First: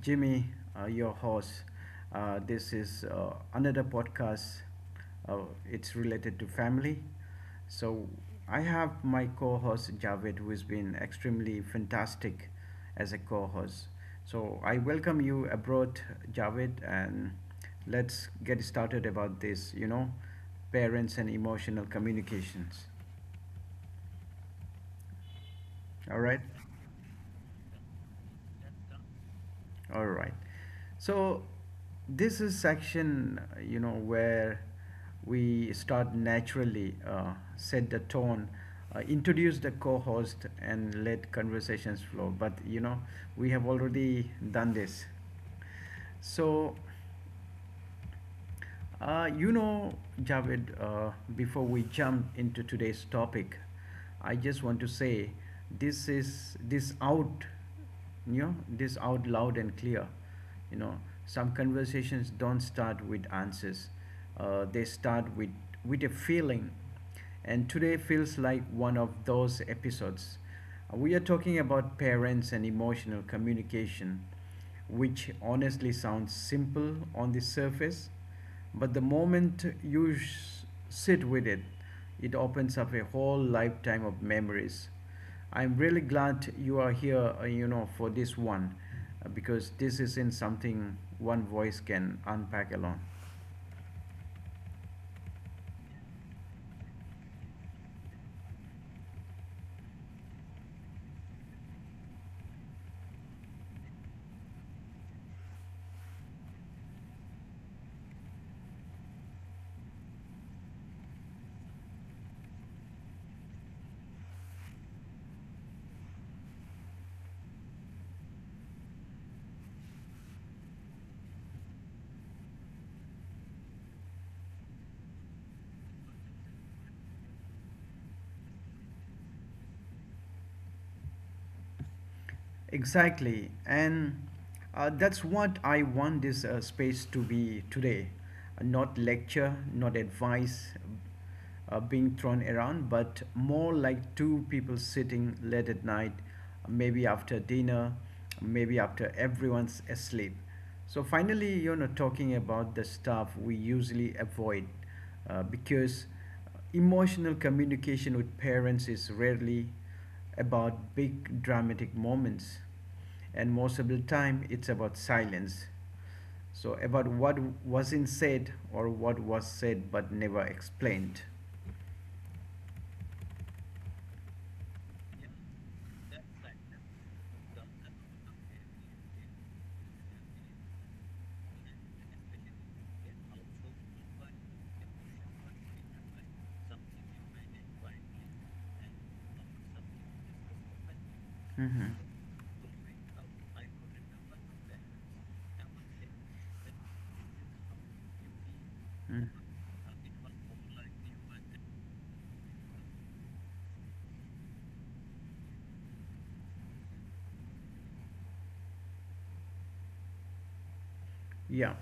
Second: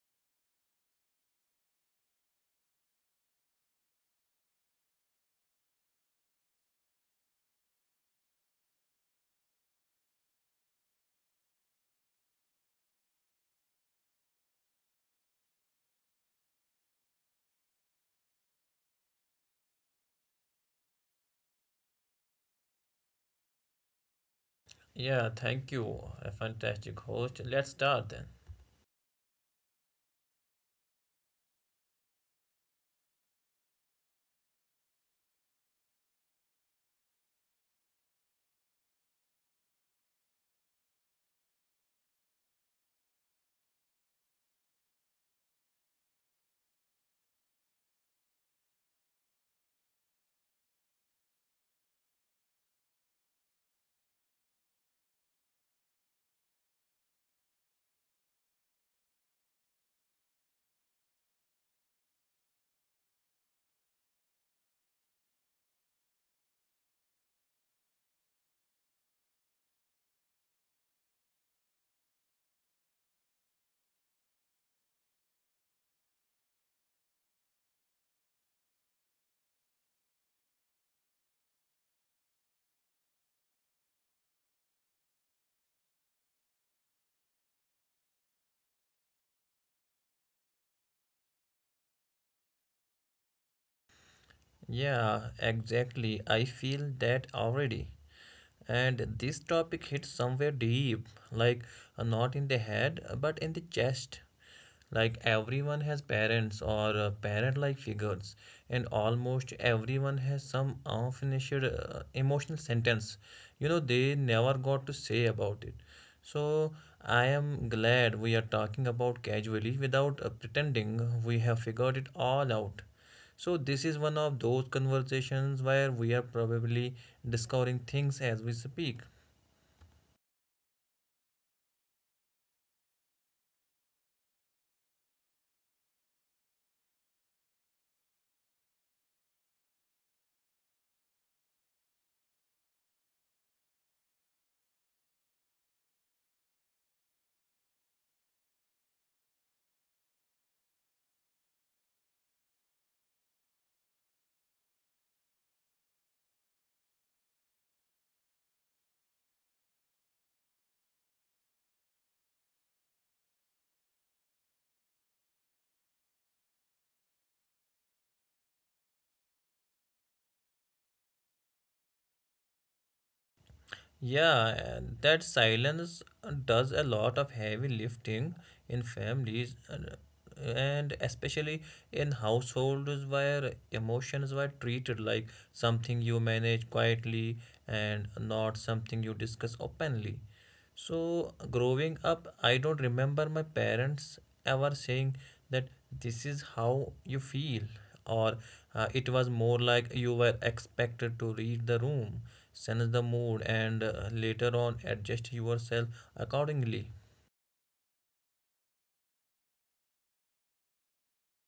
Jimmy, your host. This is another podcast. Uh, it's related to family. So I have my co host Javed, who has been extremely fantastic as a co host. So I welcome you abroad, Javed, and let's get started about this, you know, parents and emotional communications. Yeah, thank All you. right? A fantastic host. Let's start then. All right. So this is section, where we start naturally, set the tone, introduce the co-host, and let conversations flow. But you know, we have already done this. So uh, you know, Javed, before we jump into today's topic, I just want to say this is this out, you know, this out loud and clear. You know, some conversations don't start with answers; they start with a feeling, and today feels like one of those episodes. We are talking about parents and emotional communication which honestly sounds simple on the surface, but the moment you sit with it, it opens up a whole lifetime of memories. I'm really glad you are here, you know, for this one, because this isn't something one voice can unpack alone. Yeah, exactly. I feel that already. And this topic hits somewhere deep, like not in the head, but in the chest. Like everyone has parents or parent like figures, and almost everyone has some unfinished emotional sentence, you know, they never got to say about it. So I am glad we are talking about casually without pretending we have figured it all out. So this is one of those conversations where we are probably discovering things as we speak. Exactly, and that's what I want this space to be today. Not lecture, not advice being thrown around, but more like two people sitting late at night, maybe after dinner, maybe after everyone's asleep. So finally, you know, talking about the stuff we usually avoid because emotional communication with parents is rarely about big dramatic moments, and most of the time it's about silence. So, about what wasn't said or what was said but never explained. Yeah, that silence does a lot of heavy lifting in families, and especially in households where emotions were treated like something you manage quietly and not something you discuss openly. So, Hmm. growing up, I don't remember my parents ever saying that this is how you feel, or Mm. it was more like you were expected to read the room, sense the mood, and later on adjust yourself accordingly. Yeah,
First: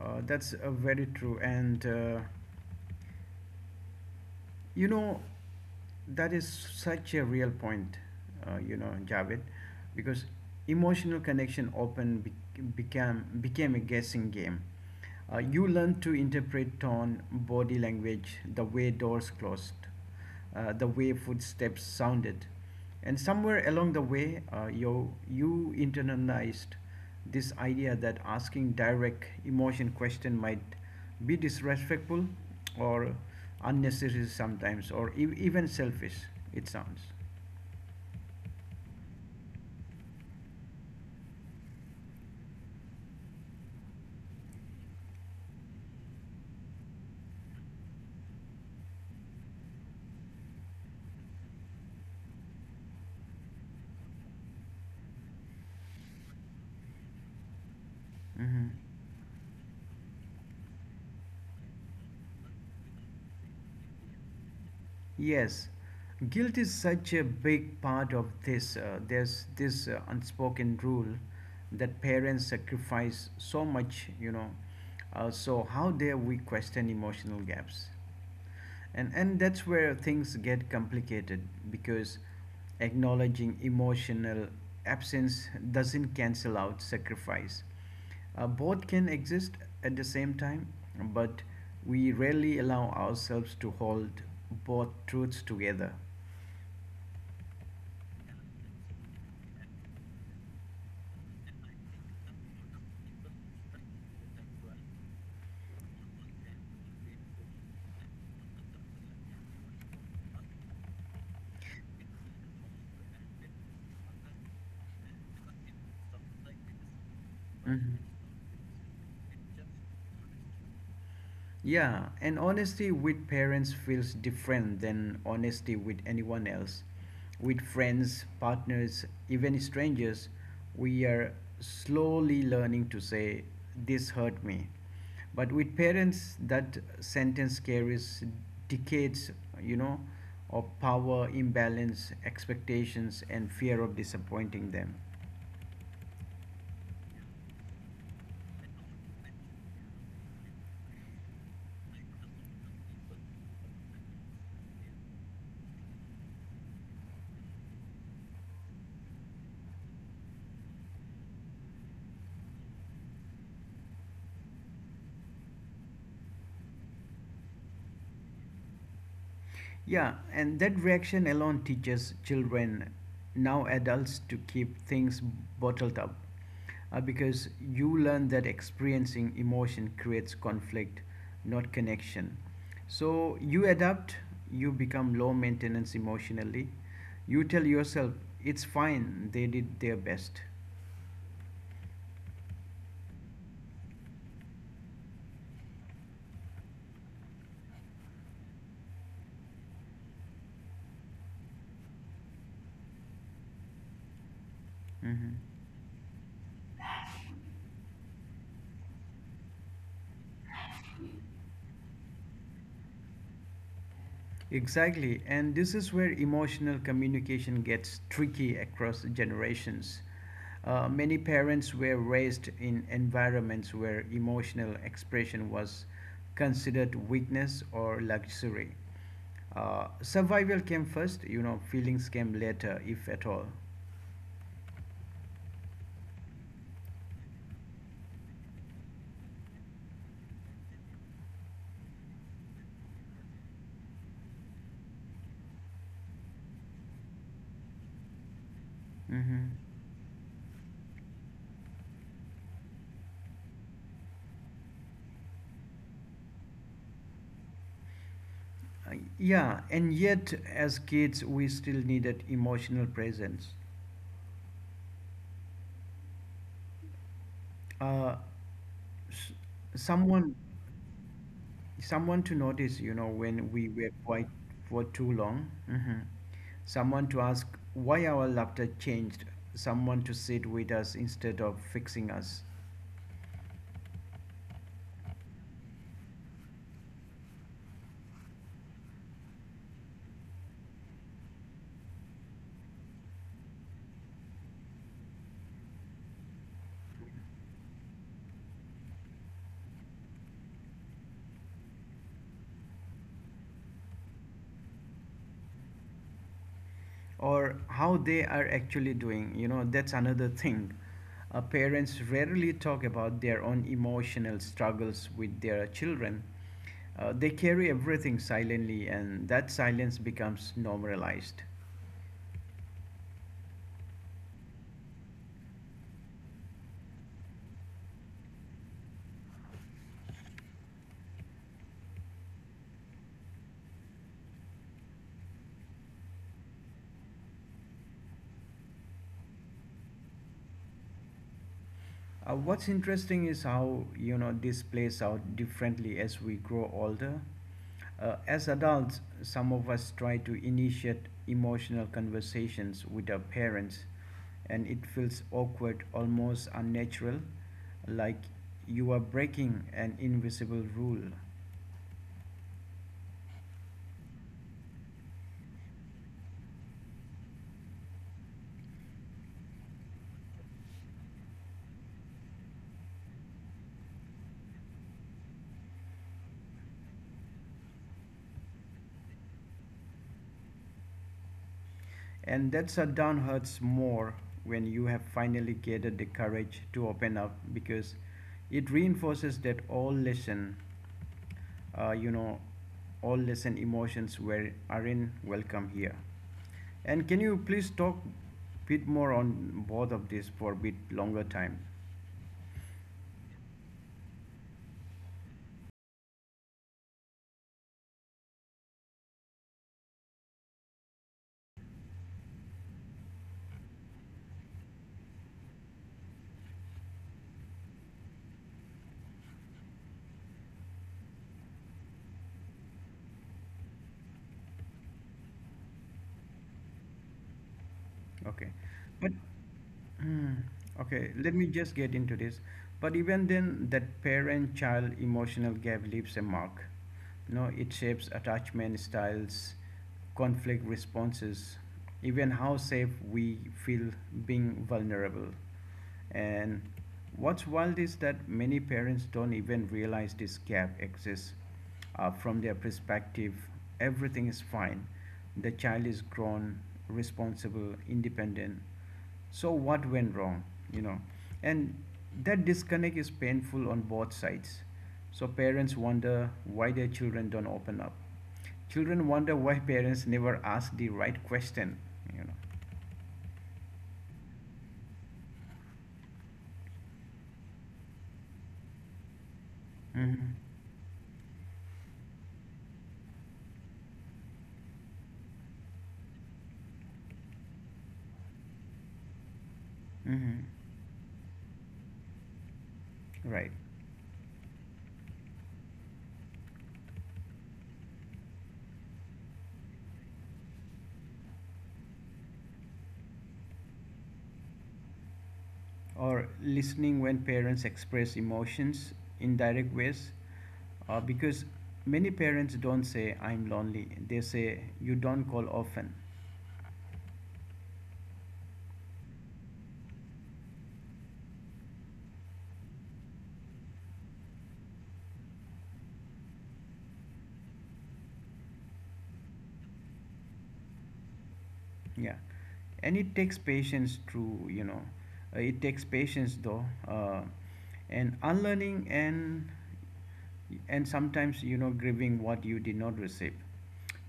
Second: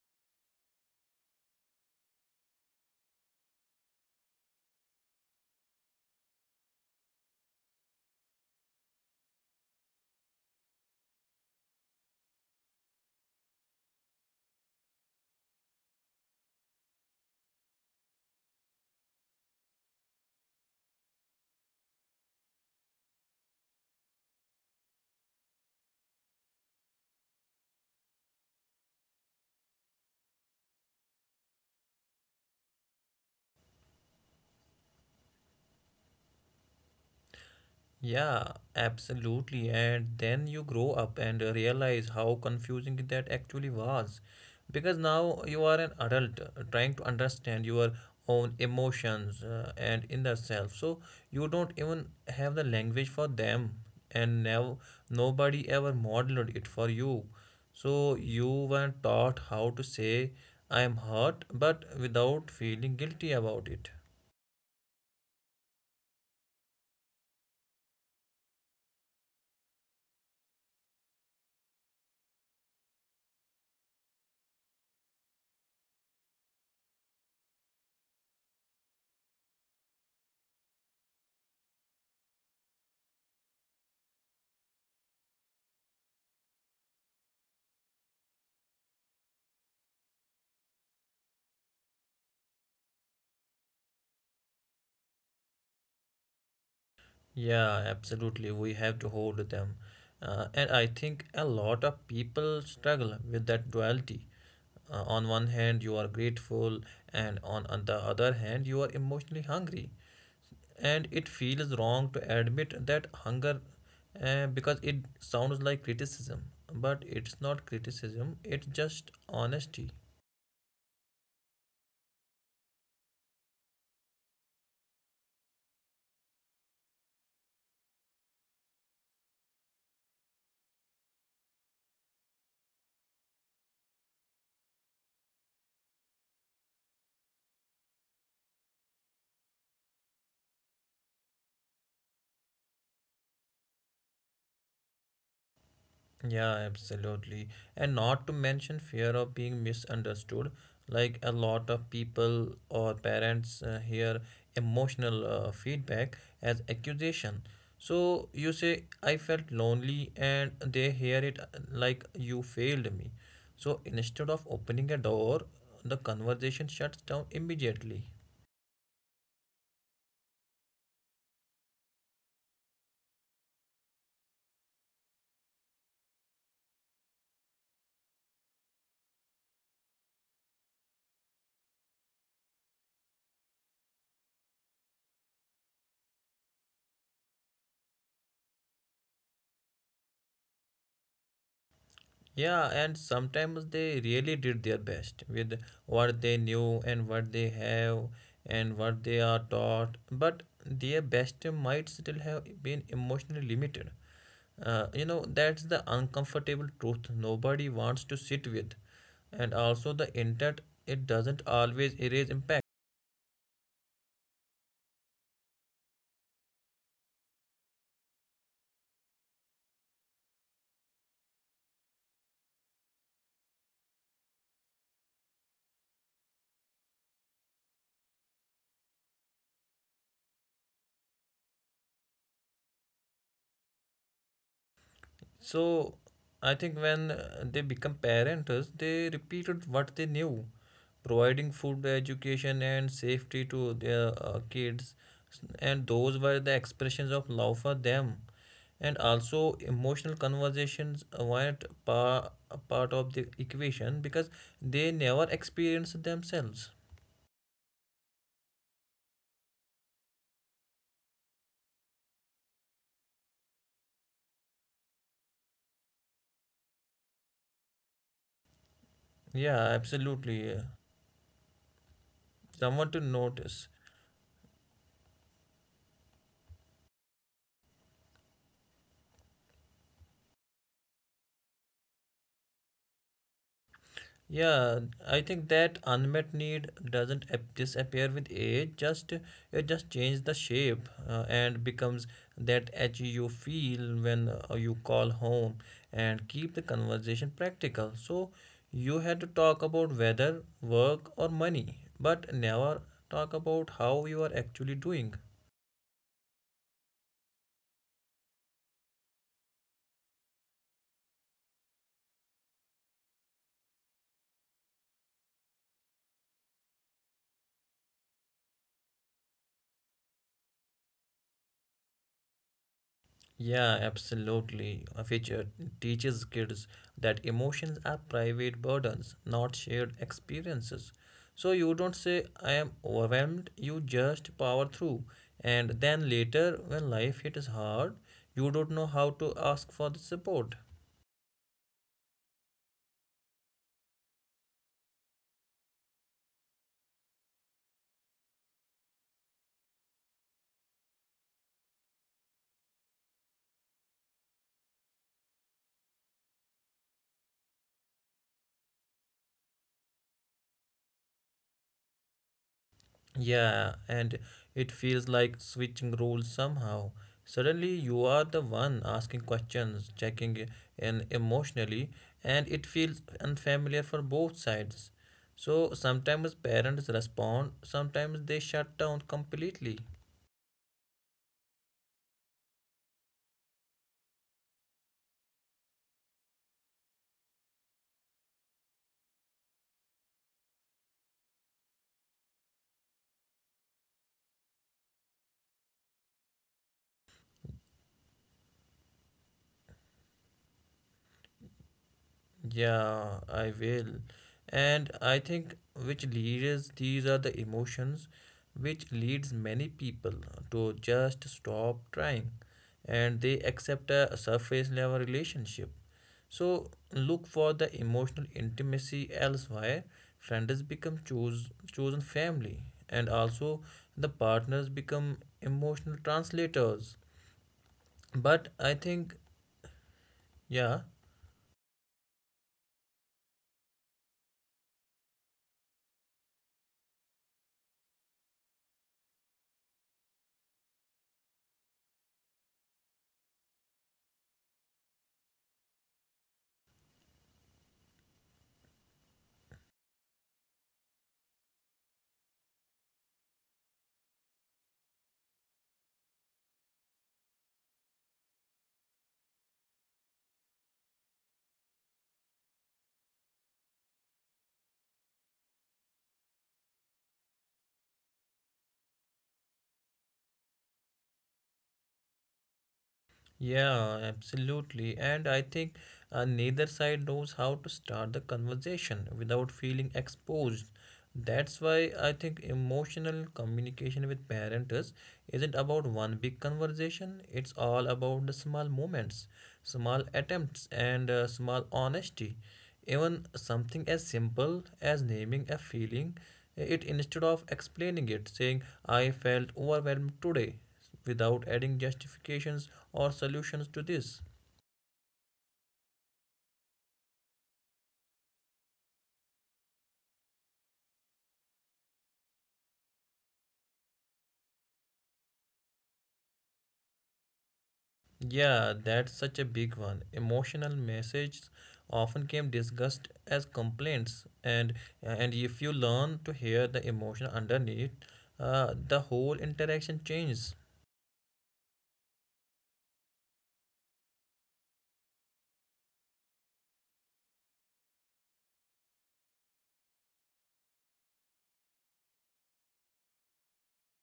that's very true. And you know, that is such a real point, you know, Javed, because emotional connection often became a guessing game. You learn to interpret tone, body language, the way doors closed, the way footsteps sounded. And somewhere along the way, you internalized this idea that asking direct emotion question might be disrespectful or unnecessary sometimes or even selfish it sounds. Yeah, absolutely. And then you grow up and realize how confusing that actually was. Because now you are an adult trying to understand your own emotions and inner self. So you don't even have the language for them, and now nobody ever modeled it for you. So you Hmm. were taught how to say, I am hurt, but without feeling guilty about it. Yes, guilt is such a big part of this. There's this unspoken rule that parents sacrifice so much, you know. So how dare we question emotional gaps? And that's where things get complicated because acknowledging emotional absence doesn't cancel out sacrifice. Both can exist at the same time, but we rarely allow ourselves to hold both truths together. Yeah, absolutely. We have to hold them. And I think a lot of people struggle with that duality. On one hand, you are grateful, and on the other hand, you are emotionally hungry. And it feels wrong to admit that hunger because it sounds like criticism. But it's not Mhm. criticism, it's just honesty. Yeah, and honesty with parents feels different than honesty with anyone else. With friends, partners, even strangers, we are slowly learning to say, this hurt me. But with parents, that sentence carries decades, you know, of power, imbalance, expectations, and fear of disappointing them. Yeah, absolutely. And not to mention fear of being misunderstood. Like a lot of people or parents hear emotional feedback as accusation. So you say, I felt lonely, and they hear it like you failed me. So instead of opening a door, the conversation shuts down immediately. Yeah, and that reaction alone teaches children, now adults, to keep things bottled up. Because you learn that experiencing emotion creates conflict, not connection. So you adapt, you become low maintenance emotionally. You tell yourself, it's fine, they did their best. Yeah, and sometimes they really did their best with what they knew and what they have and what they are taught, but their best might still have been emotionally limited. You know, Hmm. that's the uncomfortable truth nobody wants to sit with, and also the intent, it doesn't always erase impact. Exactly, and this is where emotional communication gets tricky across generations. Many parents were raised in environments where emotional expression was considered weakness or luxury. Survival came first, you know, feelings came later, if at all. So I think when they become parents, they repeated what they knew, providing food, education, and safety to their kids, and those were the expressions of love for them. And Hmm. also, emotional conversations weren't a part of the equation because they never experienced themselves. Yeah, and yet as kids, we still needed emotional presence. Uh, s- Yeah, someone, absolutely. Someone to Someone notice to you know when notice. we were quiet for too long. Hmm. Someone to ask why our laughter changed, someone to sit with us instead of fixing us Yeah, I think that unmet need doesn't disappear with age. Just it just changes the shape and becomes that edge you feel when you call home and keep the conversation practical. So you had to talk about weather, work, or money, but never talk about how you are actually doing. or how they are actually doing, you know, that's another thing. Parents rarely talk about their own emotional struggles with their children. They carry everything silently, and that silence becomes normalized. Yeah, absolutely. A feature teaches kids that emotions are private burdens, not shared experiences. So you don't say, I am overwhelmed, you just power through. And then later, when life hits hard, you don't know how to ask for the support. What's interesting is how you know this plays out differently as we grow older. As adults, some of us try to initiate emotional conversations with our parents, and it feels awkward, almost unnatural, like you are breaking an invisible rule. Yeah, and it feels like switching roles somehow. Suddenly, you are the one asking questions, checking in emotionally, and it feels unfamiliar for both sides. So, sometimes parents respond, sometimes they shut down completely. And that shutdown hurts more when you have finally gathered the courage to open up because it reinforces that all lesson, you know, all lesson emotions were are in welcome here, and can you please talk bit more on both of this for a bit longer time. Yeah, I will. And I think which leaders these are the emotions which leads many people to just stop trying, and they accept a surface level relationship. So look for the emotional intimacy elsewhere. Friends become choose chosen family, and also the partners become emotional translators. Okay, But I but think mm. yeah. Okay, let me just get into this. But even then, that parent-child emotional gap leaves a mark. You know, it shapes attachment styles, conflict responses, even how safe we feel being vulnerable. And what's wild is that many parents don't even realize this gap exists. From their perspective, everything is fine. The child is grown, responsible, independent, so what went wrong, you know? And that disconnect is painful on both sides. So parents wonder why their children don't open up, children wonder why parents never ask the right question, you know. Yeah, absolutely. And I think neither side knows how to start the conversation without feeling Mm-hmm. exposed. That's why I think emotional communication with parents isn't about one big conversation. It's all about the small moments, small Mm-hmm. attempts, and small honesty. Even Right, something as simple as naming a feeling, it instead of explaining it, saying, I felt overwhelmed today without adding justifications or solutions to this. or listening when parents express emotions in direct ways, because many parents don't say I'm lonely, they say you don't call often. Yeah, that's such a big one. Emotional messages often came discussed as complaints, and if you learn to hear the emotion underneath, the whole interaction changes. Yeah, and it takes patience to you know, it takes patience though, and unlearning and sometimes you know grieving what you did not receive.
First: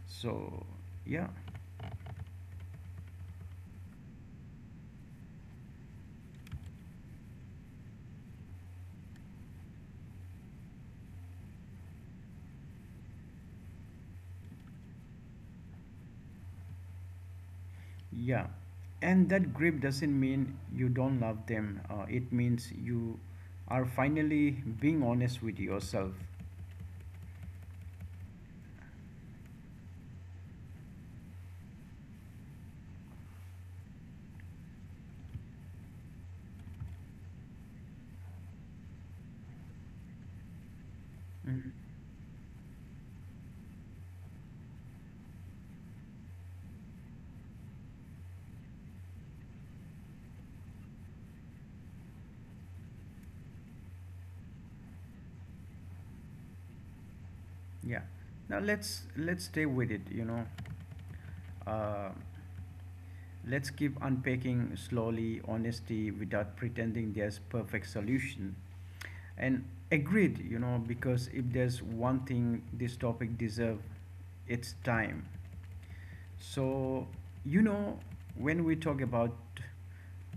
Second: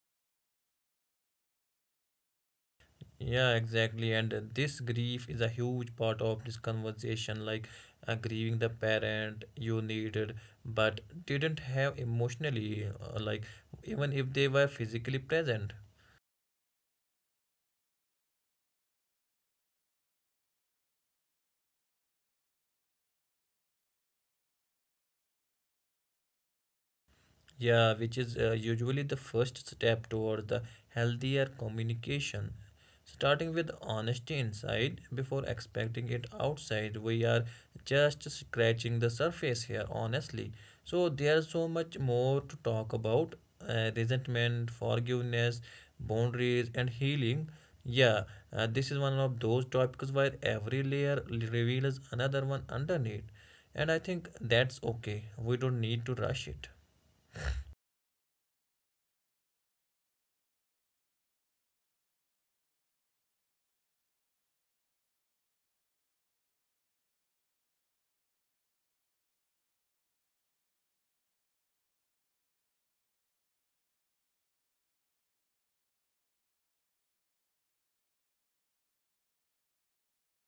So yeah, Yeah, exactly. And this grief is a huge part of this conversation, like grieving the parent you needed but didn't have emotionally, like even if they were physically present. yeah, and that grief doesn't mean you don't love them. It means you are finally being honest with yourself. Yeah, which is usually the first step towards the healthier communication. Starting with honesty inside before expecting it outside, we are just scratching the surface here, honestly. So, there's so Mhm. much more to talk about resentment, forgiveness, boundaries, and healing. Yeah, this is one of those topics where every layer reveals another one underneath. And I think that's okay. We don't need to rush it. Yeah. Now let's stay with it. You know. Uh, Let's keep unpacking slowly honesty without pretending there's perfect solution. And agreed, you know, because if there's one thing this topic deserves, it's time. So, you know, when we talk about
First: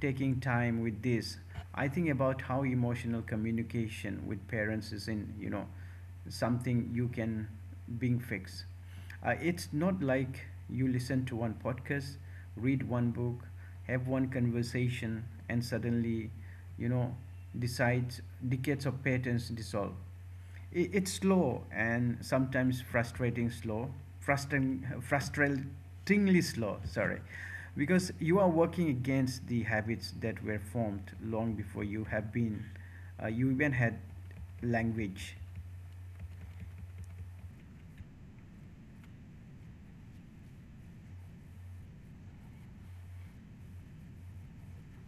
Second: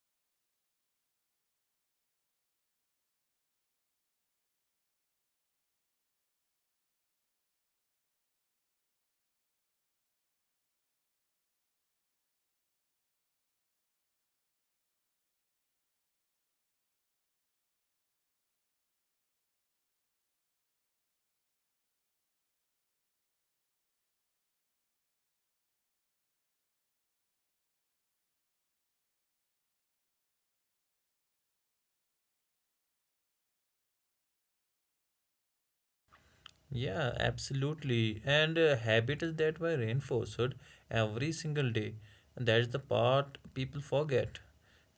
taking time with this, I think about how emotional communication with parents is in, you know, something you can being fixed. It's not like you listen to one podcast, read one book, have one conversation, and suddenly, you know, decides decades of patterns dissolve. It's slow and sometimes frustrating slow, frustratingly slow. Sorry, because you are working against the habits that were formed long before you have been, you even had language. Yeah, absolutely. And habits that were reinforced every single day. That's the part people forget.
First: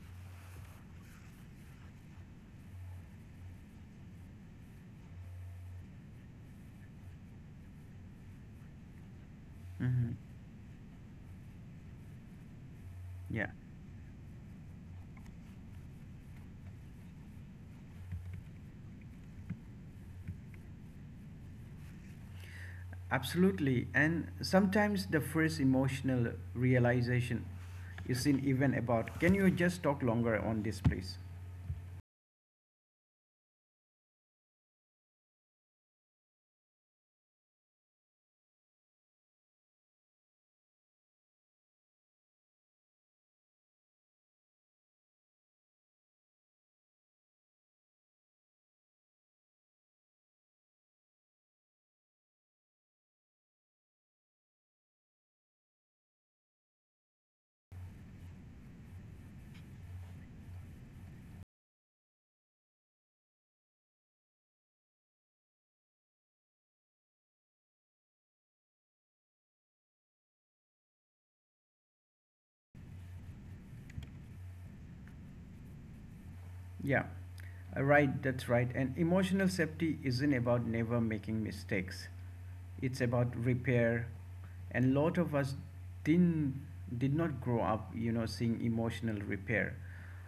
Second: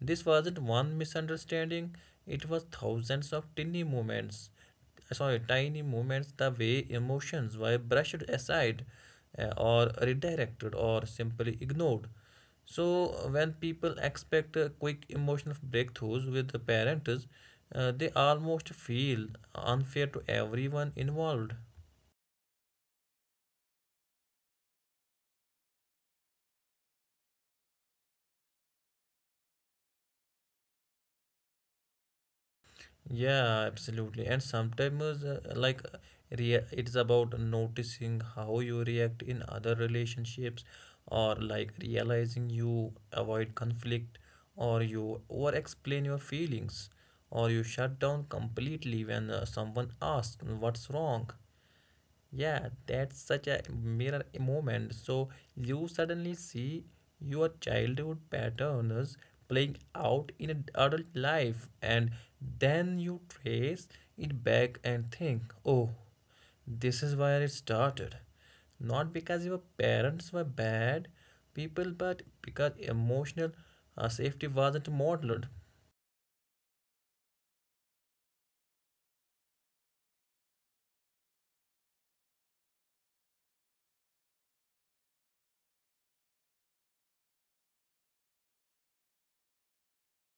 This wasn't one misunderstanding, it was thousands of tiny moments. Sorry, tiny moments the way emotions were brushed aside or Hmm. redirected or simply ignored. So, Yeah. when people expect quick emotional breakthroughs with the parents, they almost feel unfair to everyone involved. Absolutely. And sometimes the first emotional realization isn't even about, can you just talk longer on this, please? Yeah, absolutely. And sometimes, it's about noticing how you react in other relationships, or like realizing you avoid conflict, or you over explain your feelings, or you shut down completely when someone asks what's wrong. Yeah, that's such a mirror moment. So you suddenly see your childhood patterns playing out in adult life, and then you trace it back and think, oh, this is where it started. Not because your parents were bad people, but because emotional safety wasn't modeled. Yeah, right, that's right. And emotional safety isn't about never making mistakes, it's about repair, and lot of us didn't did not grow up you know seeing emotional repair,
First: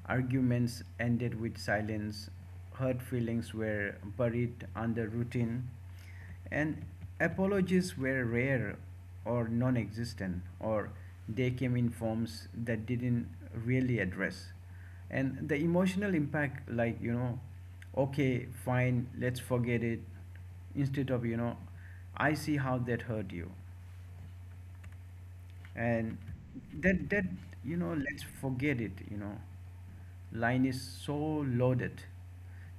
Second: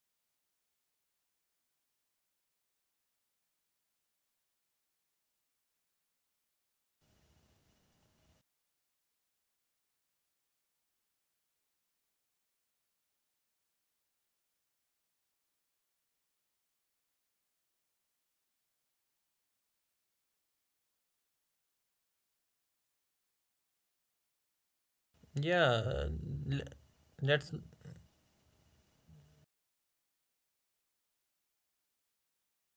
arguments ended with silence, hurt feelings were buried under routine, and apologies were rare or non existent, or they came in forms that didn't really address. And the emotional impact, like, you know, okay, fine, let's forget it, instead of, you know, I see how that hurt you. Yeah, And that let's. you know let's forget it you know line is so loaded.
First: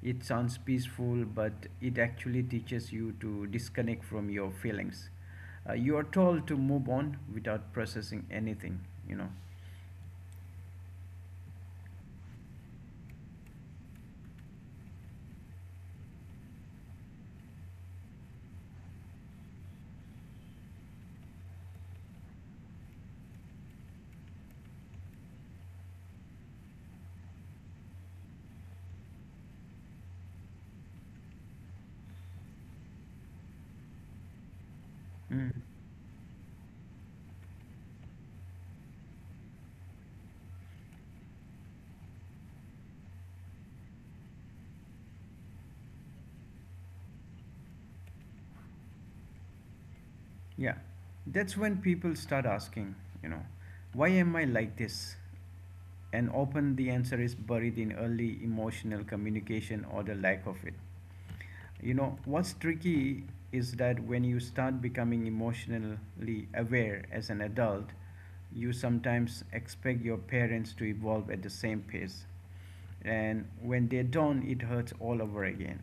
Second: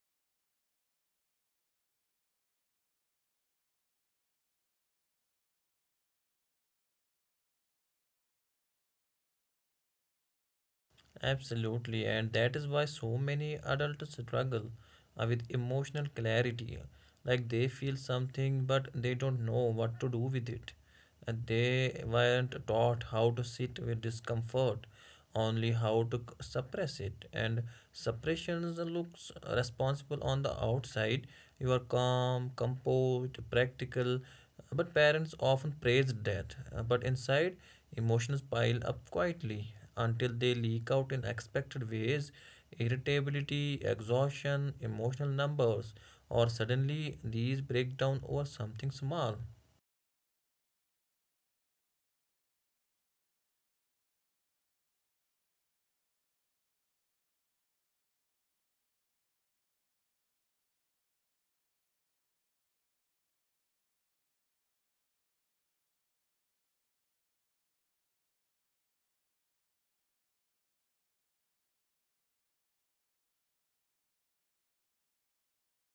It sounds peaceful but it actually teaches you to disconnect from your feelings. You are told to move on without processing anything, you know. Absolutely, and that is why so many adults struggle with emotional clarity. Like they feel something, but they don't know what to do with it. And they weren't taught how to sit with discomfort, only how to suppress it. And suppression looks responsible on the outside. You are calm, composed, practical, but parents Mm. often praise debt, but inside, emotions pile up quietly until they leak out in expected ways irritability, exhaustion, emotional numbers, or suddenly these break down over something small. Yeah, that's when people start asking, you know, why am I like this? And often the answer is buried in early emotional communication or the lack of it. You know, what's tricky is that when you start becoming emotionally aware as an adult, you sometimes expect your parents to evolve at the same pace. And when they don't, it hurts all over again.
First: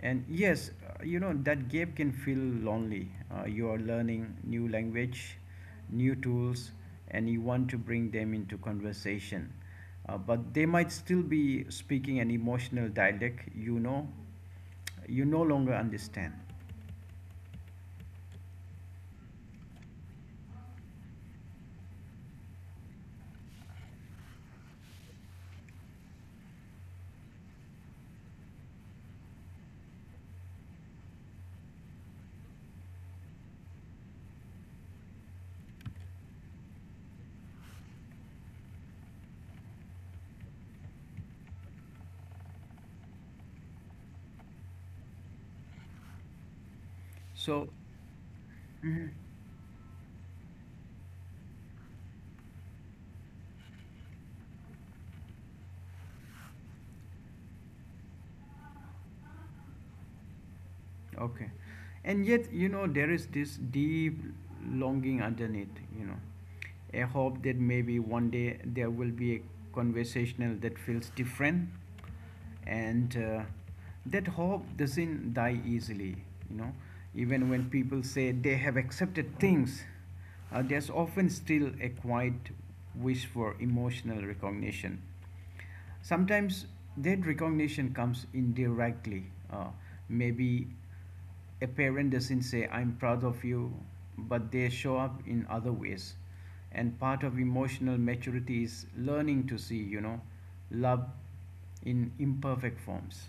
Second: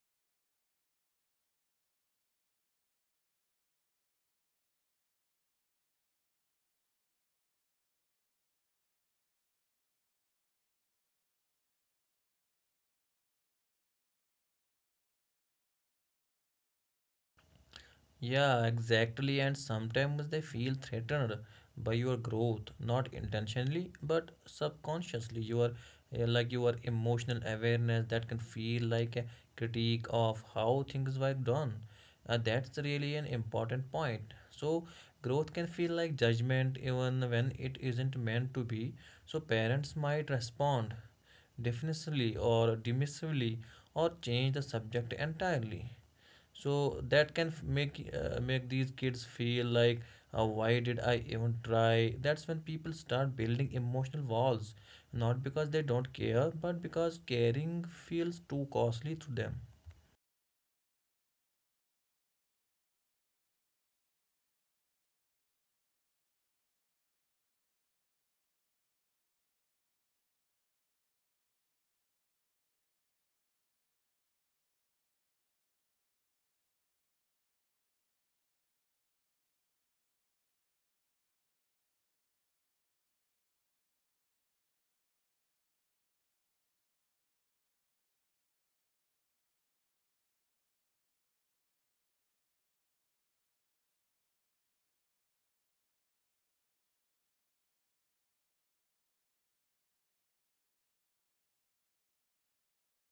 And yes, you know, that gap can feel lonely. You are learning new language, new tools, and you want to bring them into conversation. But they might still be speaking an emotional dialect you know you no longer understand. Yeah, exactly. And sometimes they feel threatened by your growth, not intentionally, but subconsciously. Your like your emotional awareness that can feel like a critique of how things were done. That's really an important point. So growth can feel like judgment even when it isn't meant to be. So parents might respond defensively or dismissively or change the subject entirely, so that So can make make these kids feel like why did I even try? That's when people start building emotional walls, not because they don't care but because caring feels too costly to them. okay. And yet, you know, there is this deep longing underneath, you know, a hope that maybe one day there will be a conversational that feels different. And that hope doesn't die easily, you know. Even when people say they have accepted things, there's often still a quiet wish for emotional recognition. Sometimes that recognition comes indirectly. Uh, Maybe a parent doesn't say, I'm proud of you, but they show up in other ways. And part of emotional maturity is learning to see, you know, love in imperfect forms.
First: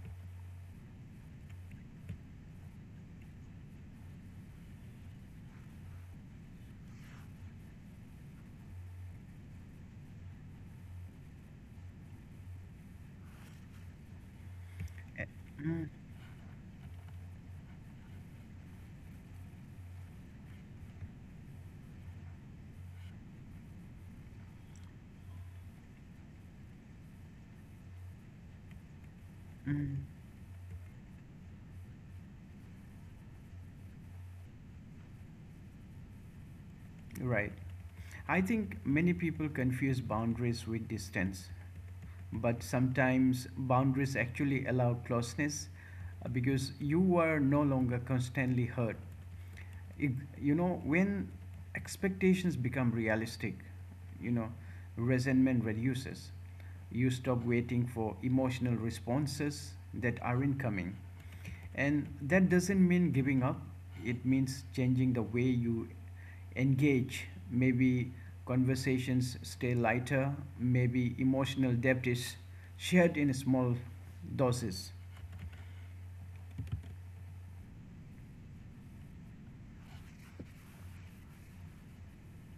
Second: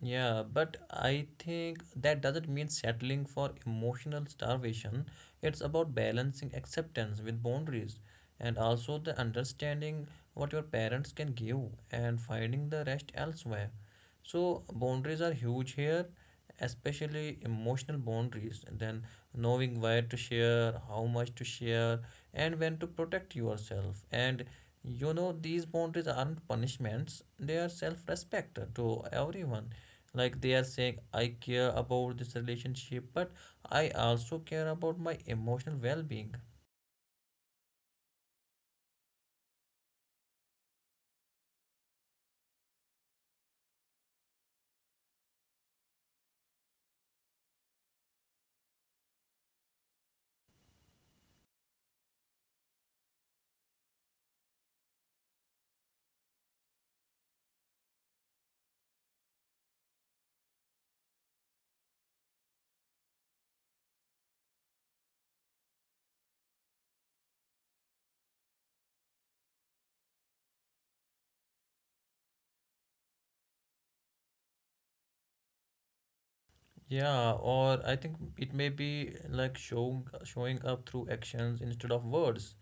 Yeah, but I think that doesn't mean settling for emotional starvation. It's about balancing acceptance with boundaries and also the understanding what your parents can give and finding the rest elsewhere. So, boundaries Eh, are huge mm, here, especially emotional boundaries, then knowing where to share, how much to share, and when to protect yourself. And you know, these boundaries aren't punishments, they are self respect to everyone. mm. Like they are saying, I care about this relationship, but I also care about my emotional well being. Right. I think many people confuse boundaries with distance, but sometimes boundaries actually allow closeness, because you are no longer constantly hurt. If, you know, when expectations become realistic, you know, resentment reduces. You stop waiting for emotional responses that aren't coming. And that doesn't mean giving up, it means changing the way you engage. Maybe conversations stay lighter, maybe emotional depth is shared in small doses. Yeah, or I think it may be like showing up through actions instead of words,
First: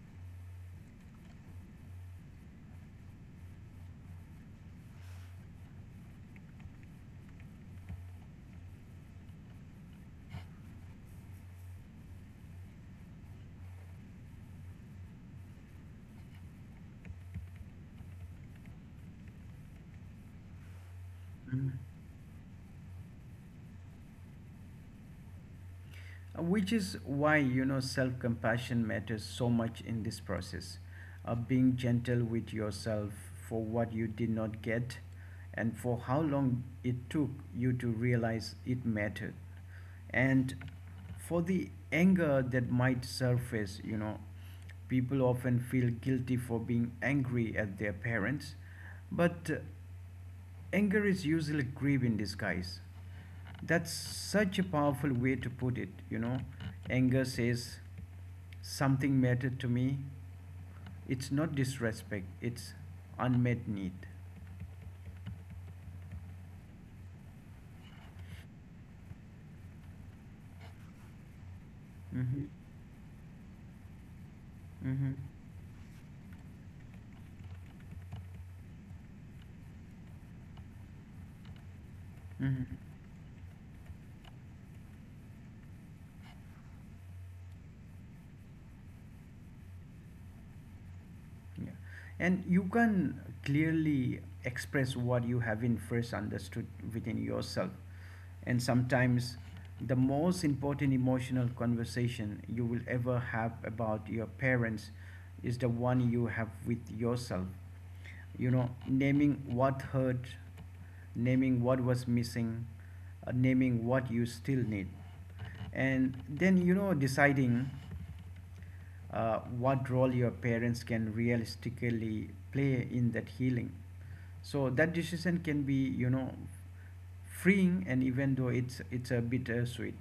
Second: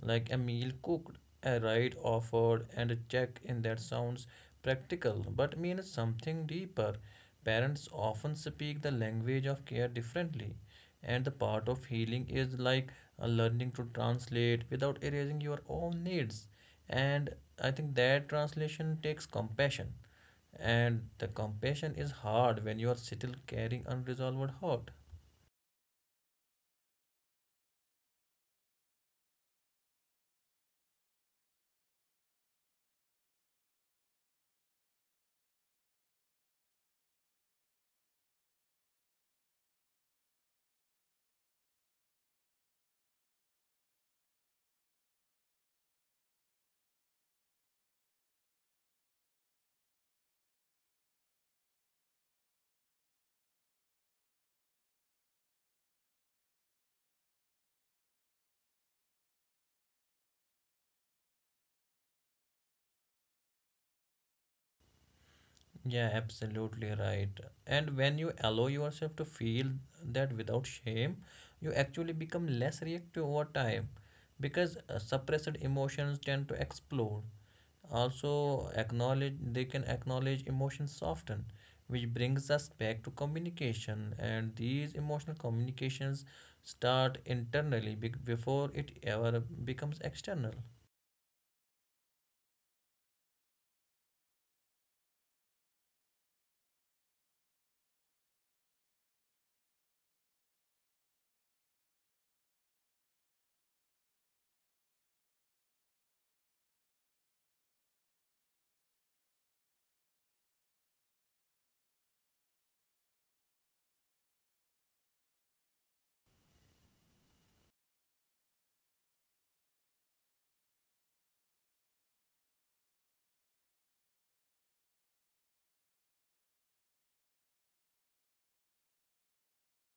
like a meal cooked, a ride offered, and a check in that sounds practical but means something deeper. Parents often speak the language of care differently, and the part of healing is like learning to translate without erasing your own needs. And I think that translation takes compassion. And the Mm. compassion is hard when you are still carrying unresolved hurt. Which is why you know self-compassion matters so much in this process, being gentle with yourself for what you did not get and for how long it took you to realize it mattered, and for the anger that might surface you know. People often feel guilty for being angry at their parents, but anger is usually grief in disguise. That's such a powerful way to put it, you know. Anger says, something mattered to me. It's not disrespect, it's unmet need. Yeah, absolutely right. And when you allow yourself to feel that without shame, you actually Mm-hmm. become less reactive over time because Mm-hmm. suppressed emotions tend to explode. Also, acknowledge they can acknowledge emotions often, which brings us Mm-hmm. back to communication. And these emotional communications start internally before it ever becomes external. Yeah. And you can clearly express what you haven't first understood within yourself. And sometimes the most important emotional conversation you will ever have about your parents is the one you have with yourself. Naming what hurt, naming what was missing, naming what you still need. And then, deciding what role your parents can realistically play in that healing. So that decision can be, freeing, and even though it's a bittersweet.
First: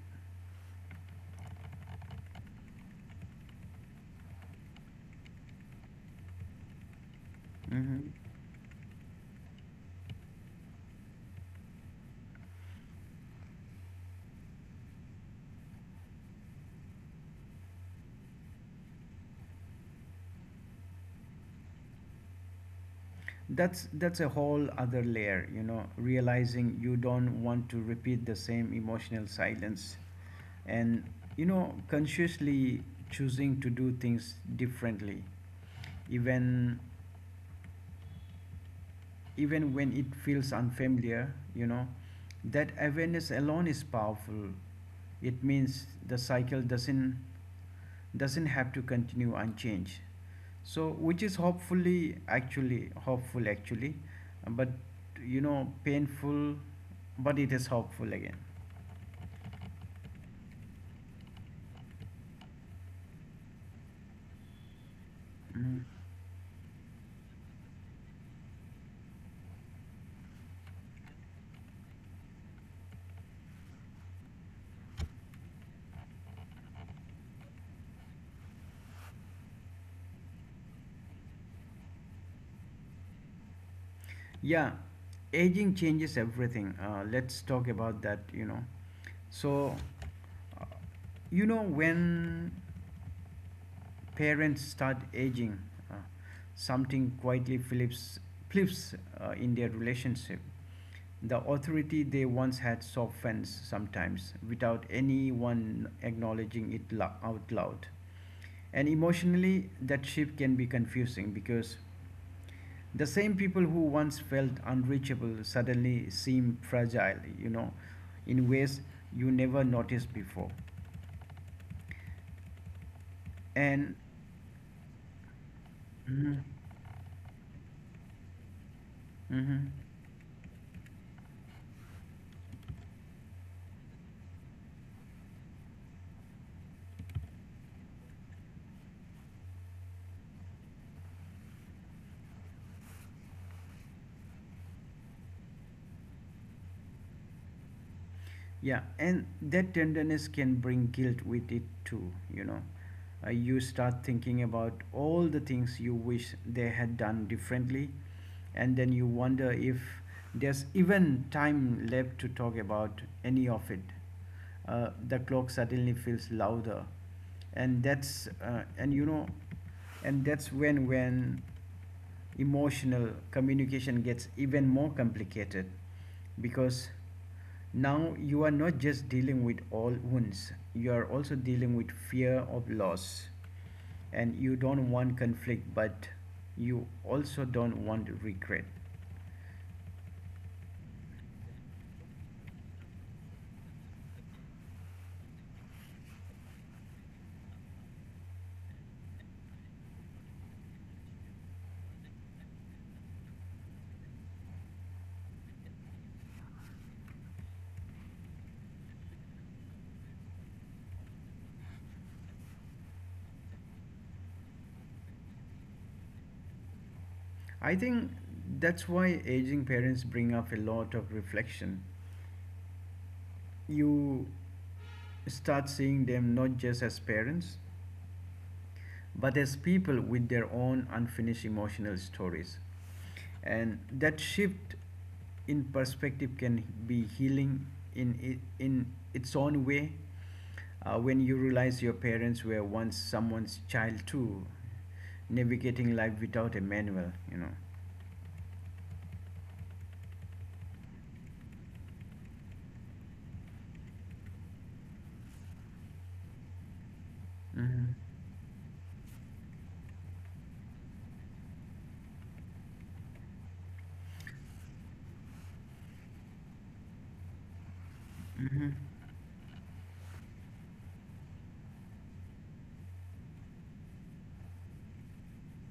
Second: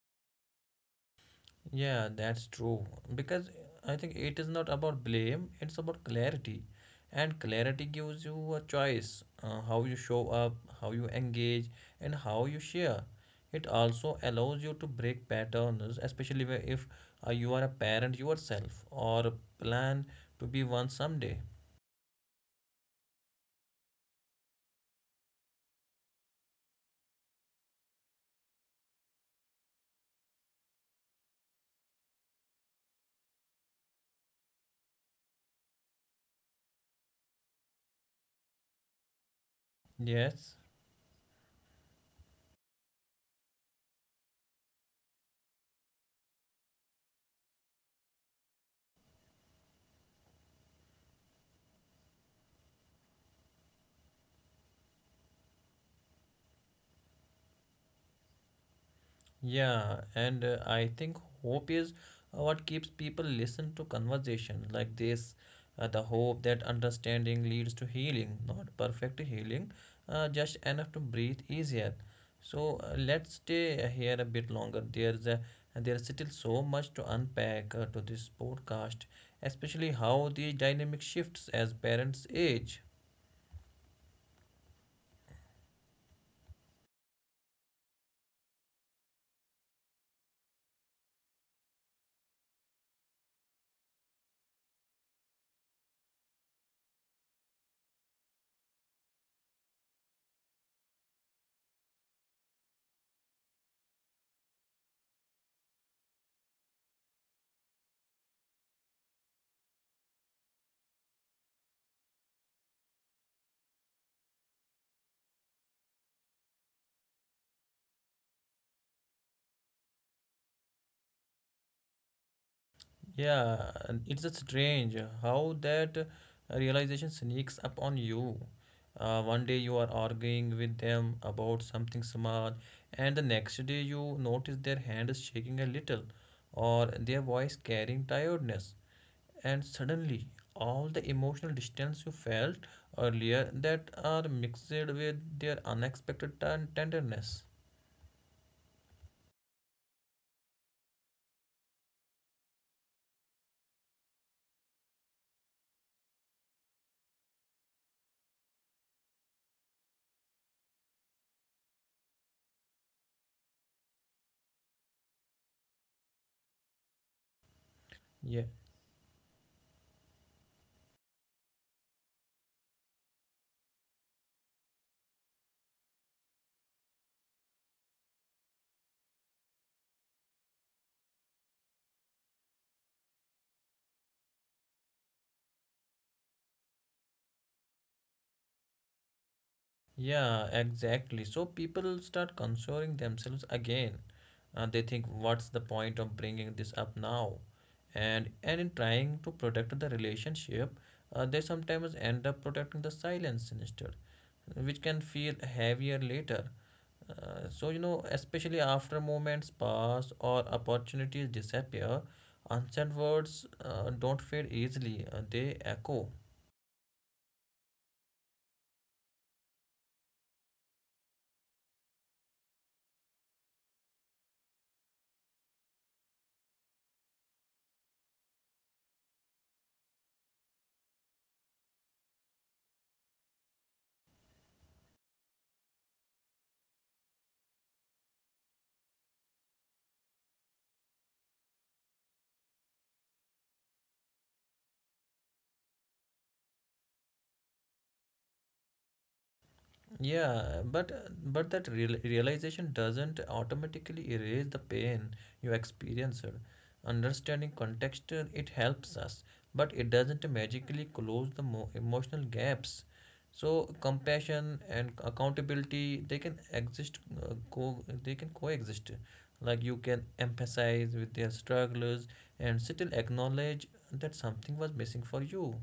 Yeah, that's true. Because I think it is not about blame, it's about clarity. And clarity Hmm. gives you a choice, how you show up, how you engage, and how you share. It also allows you to break patterns, especially where if you are a parent yourself or plan to be one someday. That's a whole other layer, you know, realizing you don't want to repeat the same emotional silence, and you know, consciously choosing to do things differently, even even when it feels Yes. unfamiliar, you know, that awareness alone is powerful. It means the cycle doesn't have to continue unchanged. So which is hopeful actually, but you know painful, but it is hopeful again. Yeah, and I think hope is what keeps people listen to conversations like this. Mhm. The hope that understanding leads to healing, not perfect healing, just enough to breathe easier. So let's stay here a bit longer. There's still so much to unpack to this podcast, especially how the dynamic shifts as parents age. Yeah, aging changes everything. Let's talk about that. You know, so uh, you know when parents start aging, uh, something quietly flips, flips in their relationship. The authority they once had softens sometimes without anyone acknowledging it out loud. And emotionally, that shift can be confusing because the same people who once felt unreachable suddenly seem fragile, you know, in ways you never noticed before. Yeah, And and it's just strange how that Mhm. realization sneaks up on you. One day Mhm. you are arguing with them about something small, and the next day you notice their hand is shaking a little or their voice carrying tiredness. And suddenly, all the emotional distance you felt earlier that are mixed with their unexpected tenderness. Yeah, and that tenderness can bring guilt with it too, you know. You start thinking about all the things you wish they had done differently, and then you wonder if there's even time left to talk about any of it. The clock suddenly feels louder, and that's Yeah. And you know, and that's when emotional communication gets even more complicated, because now you are not just dealing with all wounds, you are also dealing with fear of loss. And you don't want conflict, but you also don't want regret. Yeah, exactly. So people start consoling themselves again. They think, what's the point of bringing this up now? And in trying to protect the relationship, they sometimes end up protecting the silence instead, which can feel heavier later. Especially after moments pass or opportunities disappear, unsaid words don't fade easily. They echo. I think that's why aging parents bring up a lot of reflection. You start seeing them not just as parents but as people with their own unfinished emotional stories. And that shift in perspective can be healing in its own way when you realize your parents were once someone's child too, navigating life without a manual, you know. Yeah, but but that realization doesn't automatically erase the pain you experienced. Understanding Hmm. context, it helps us, but it doesn't magically close the emotional gaps. So compassion and accountability, they can exist, they can Hmm. coexist. Like you can empathize with their struggles and still acknowledge that something was missing for you.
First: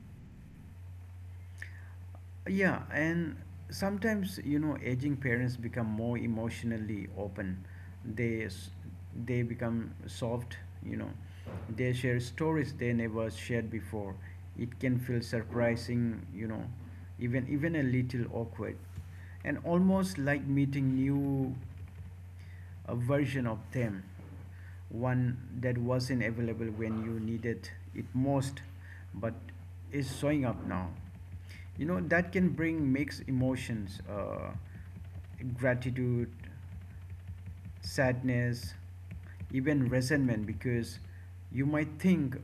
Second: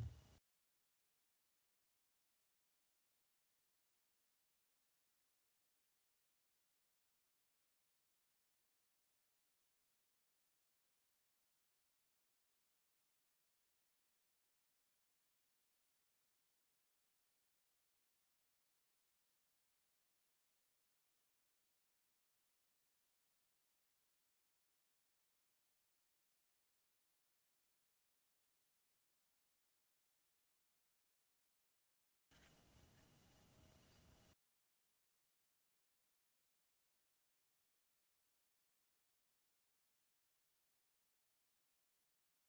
Yeah, and sometimes you know aging parents become more emotionally open. They s- they become soft, you know. They share stories they never shared before. It can feel surprising, you know, even a little awkward, and almost like meeting new a version of them, one that wasn't available when you needed it most, but is showing up now. You know, that can bring mixed emotions gratitude, sadness, even resentment because you might think,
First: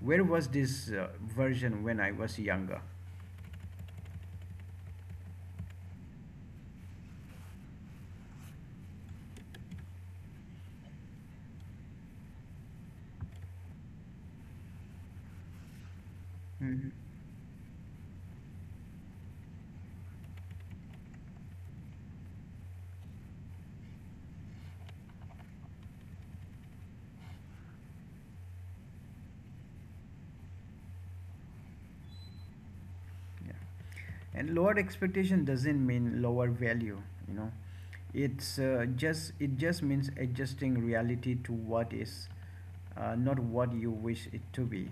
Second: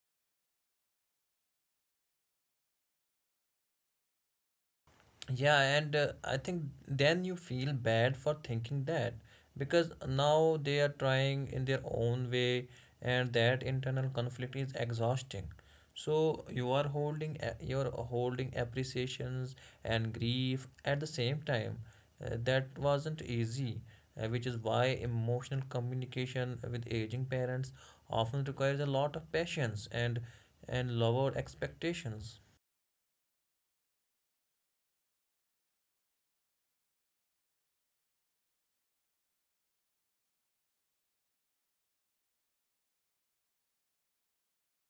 where was this version when I was younger? Yeah, and I think then you feel bad for thinking that because now they are trying in their own way, and that internal conflict is exhausting. So Mhm. You're holding appreciations and grief at the same time. That wasn't easy, which is why emotional communication with aging parents often requires a lot of patience and lowered expectations. Yeah, and lower expectation doesn't mean lower value, you know, it just means adjusting reality to what is, not what you wish it to be,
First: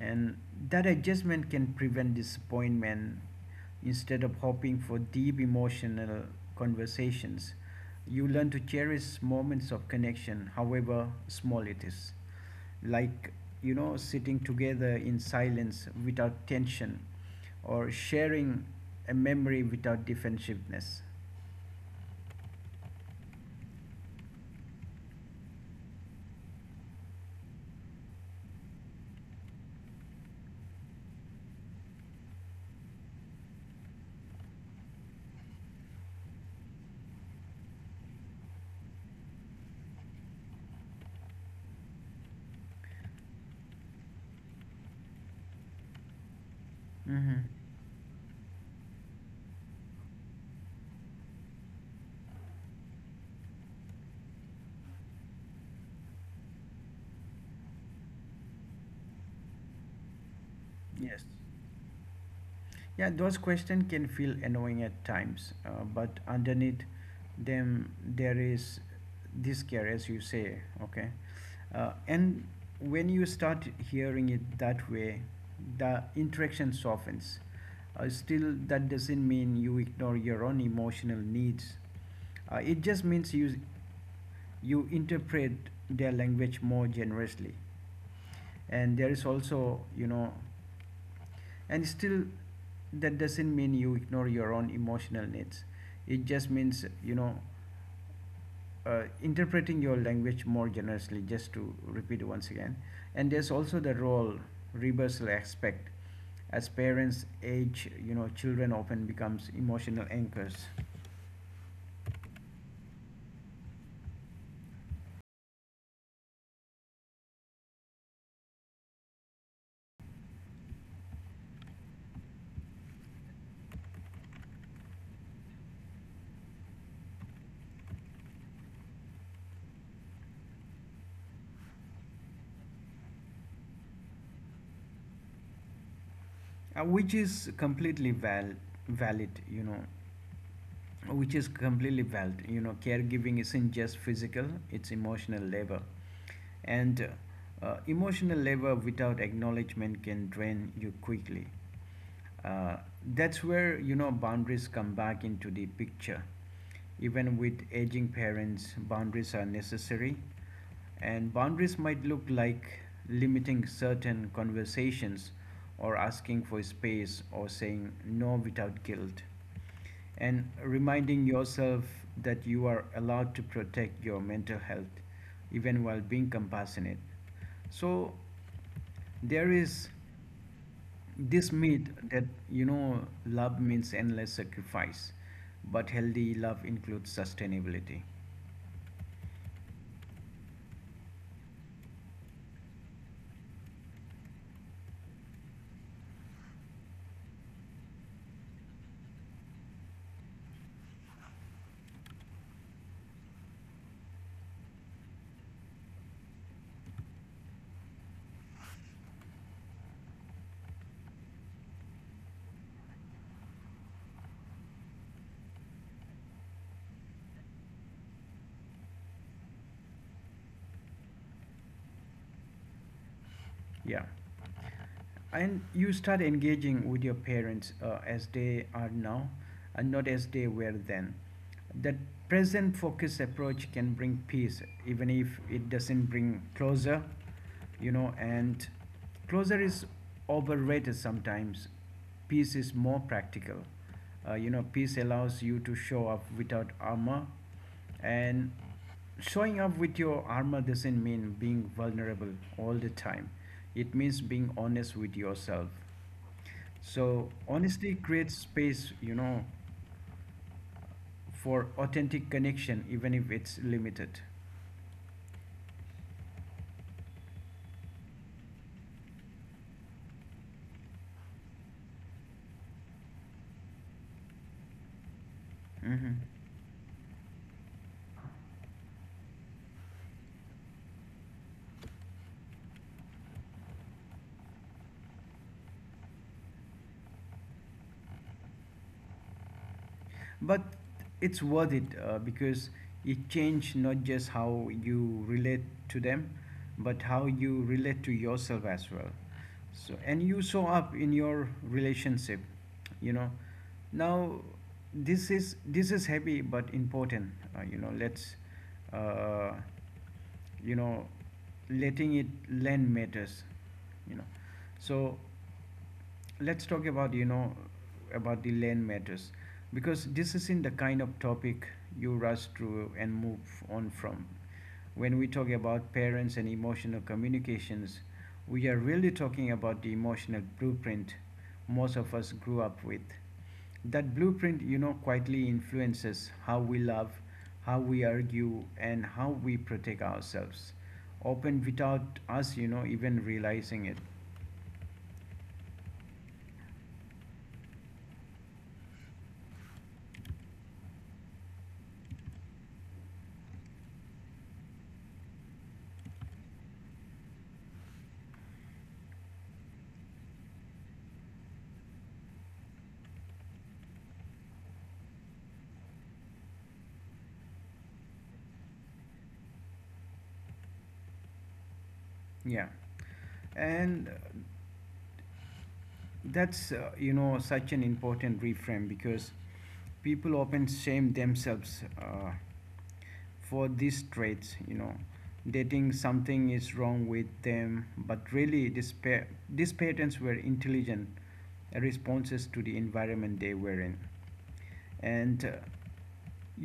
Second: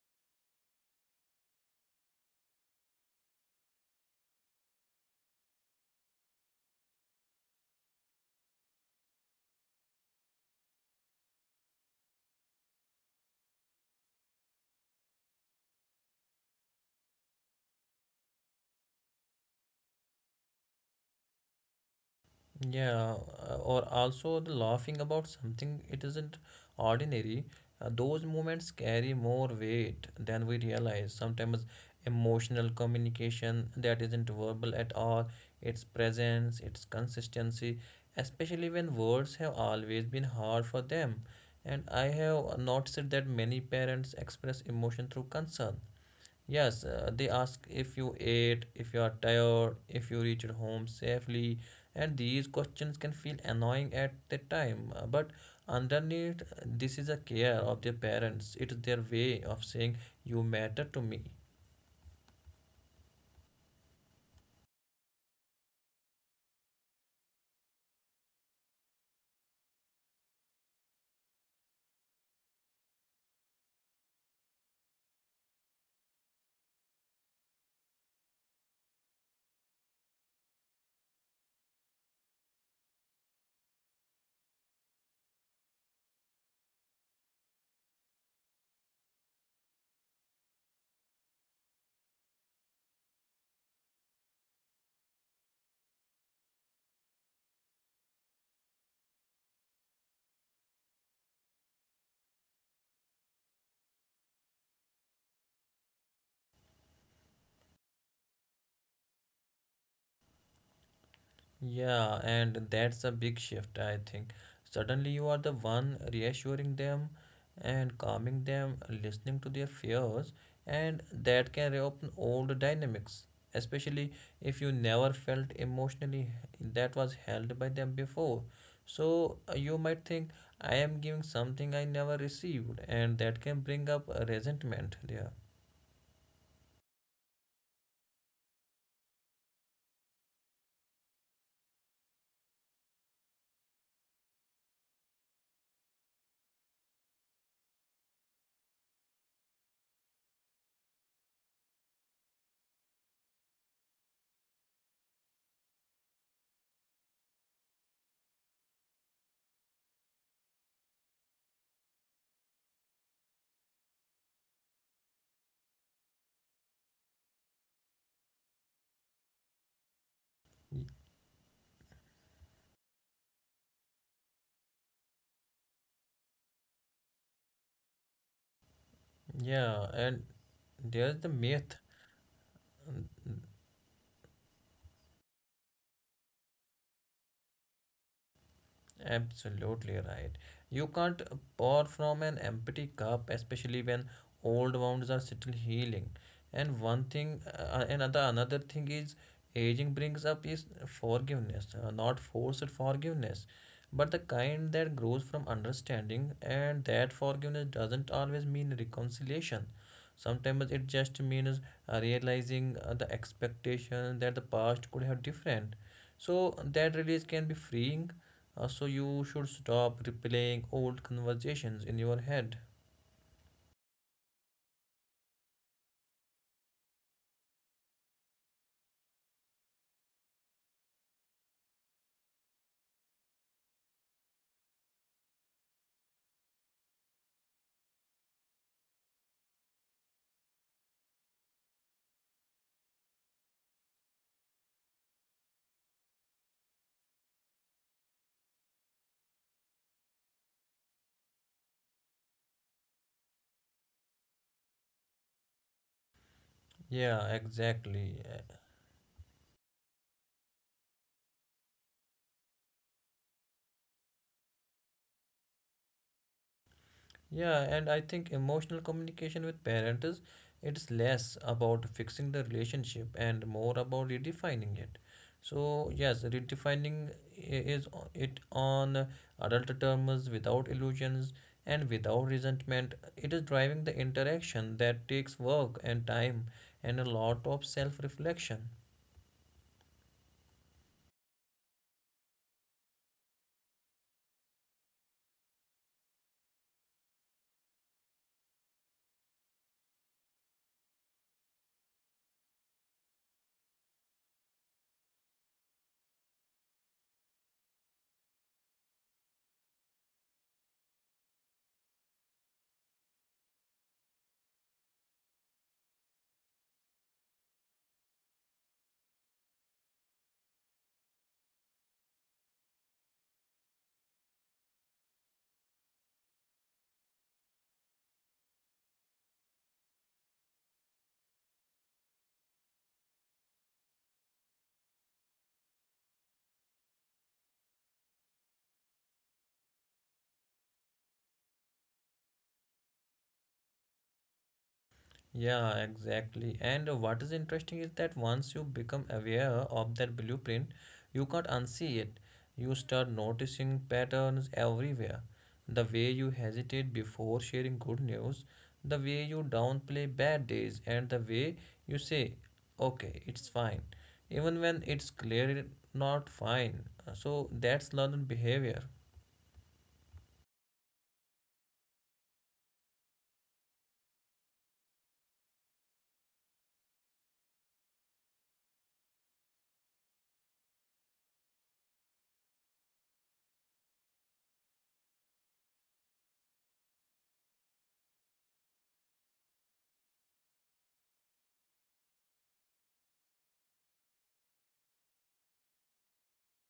and that adjustment can prevent disappointment. Instead of hoping for deep emotional conversations, you learn to cherish moments of connection however small it is, like you know sitting together in silence without tension, or sharing a memory without defensiveness. Yeah, or also the laughing about something it isn't ordinary. Those moments carry more weight than we realize. Sometimes emotional communication that isn't verbal at all, its presence, its consistency, especially when words have always been hard for them. And I have noticed that many parents express emotion through concern. Yes, they Mm-hmm. ask if you ate, if you are tired, if you reached home safely, and these questions can feel annoying at the time. But underneath, this is a care of their parents. It is their way of saying, you matter to me. Yes. Yeah, those questions can feel annoying at times, but underneath them there is this care, as you say, okay? And when you start hearing it that way, the interaction softens. Still, that doesn't mean you ignore your own emotional needs. It just means you interpret their language more generously. And there is also, you know, and still that doesn't mean you ignore your own emotional needs, it just means you know, interpreting your language more generously, just to repeat once again. And there's also the role reversal aspect. As parents age, you know, children often becomes emotional anchors. Yeah, and that's a big shift, I think. Suddenly, you are the one reassuring them and calming them, listening to their fears, and that can reopen old dynamics, especially if you never felt emotionally that was held by them before. So, you might think, I am giving something I never received, and that can bring up resentment there. Which is completely valid, you know, which is completely valid, you know. Caregiving isn't just physical, it's emotional labor, and emotional labor without acknowledgement can drain you quickly. Uh, that's where you know boundaries come back into the picture. Even with aging parents boundaries are necessary, and boundaries might look like limiting certain conversations, or asking for space, or saying no without guilt, and Y- reminding yourself that you are allowed to protect your mental health even while being compassionate. So there Yeah, is and there's the this myth. myth that you know love means endless sacrifice, but healthy love includes sustainability. Absolutely right. You can't pour from an empty cup, especially when old wounds are still healing. And one thing, another thing is aging brings up is forgiveness, not forced forgiveness, but the kind that grows from understanding. And that forgiveness doesn't always mean reconciliation. Sometimes it just means realizing the expectation that the past could have different. So that release can be freeing, so you should stop replaying old conversations in your head. Yeah. And you start engaging with your parents as they are now and not as they were then. That present focused approach can bring peace even if it doesn't bring closure, you know, and closure is overrated. Sometimes peace is more practical. Uh, you know peace allows you to show up without armor, and showing up with your armor doesn't mean being vulnerable all the time. It means being honest with yourself. So Yeah, honesty exactly. creates space, you know, for authentic connection, even if it's limited. Yeah, and I think emotional communication with parents is, it's less about fixing the relationship and more about redefining it. So Hmm. yes, redefining it on adult terms without illusions and without resentment. It is driving the interaction that takes work and time and a lot of self-reflection. But it's worth it, because it changed not just how you relate to them but how you relate to yourself as well. So and you show up in your relationship, you know, now. This is heavy but important. You know, let's uh, you know, letting it land matters, you know, so let's talk about, you know, about the land matters, because this isn't the kind of topic you rush through and move on from. When we talk about parents and emotional communications, we are really talking about the emotional blueprint most of us grew up with. That blueprint, you know, quietly influences how we love, how we argue, and how we protect ourselves, often without us you know even realizing it. Yeah, exactly. And what is interesting is that once you become aware of that blueprint, you can't unsee it. You start noticing patterns everywhere. The way you hesitate before sharing good news, the way you downplay bad days, and the way you say, okay, it's fine, even when it's clearly not fine. So that's learned behavior. Yeah. And that's, you know, such an important reframe because people often shame themselves for these traits, you know. They think something is wrong with them, but really, these patterns were intelligent responses to the environment they were in, and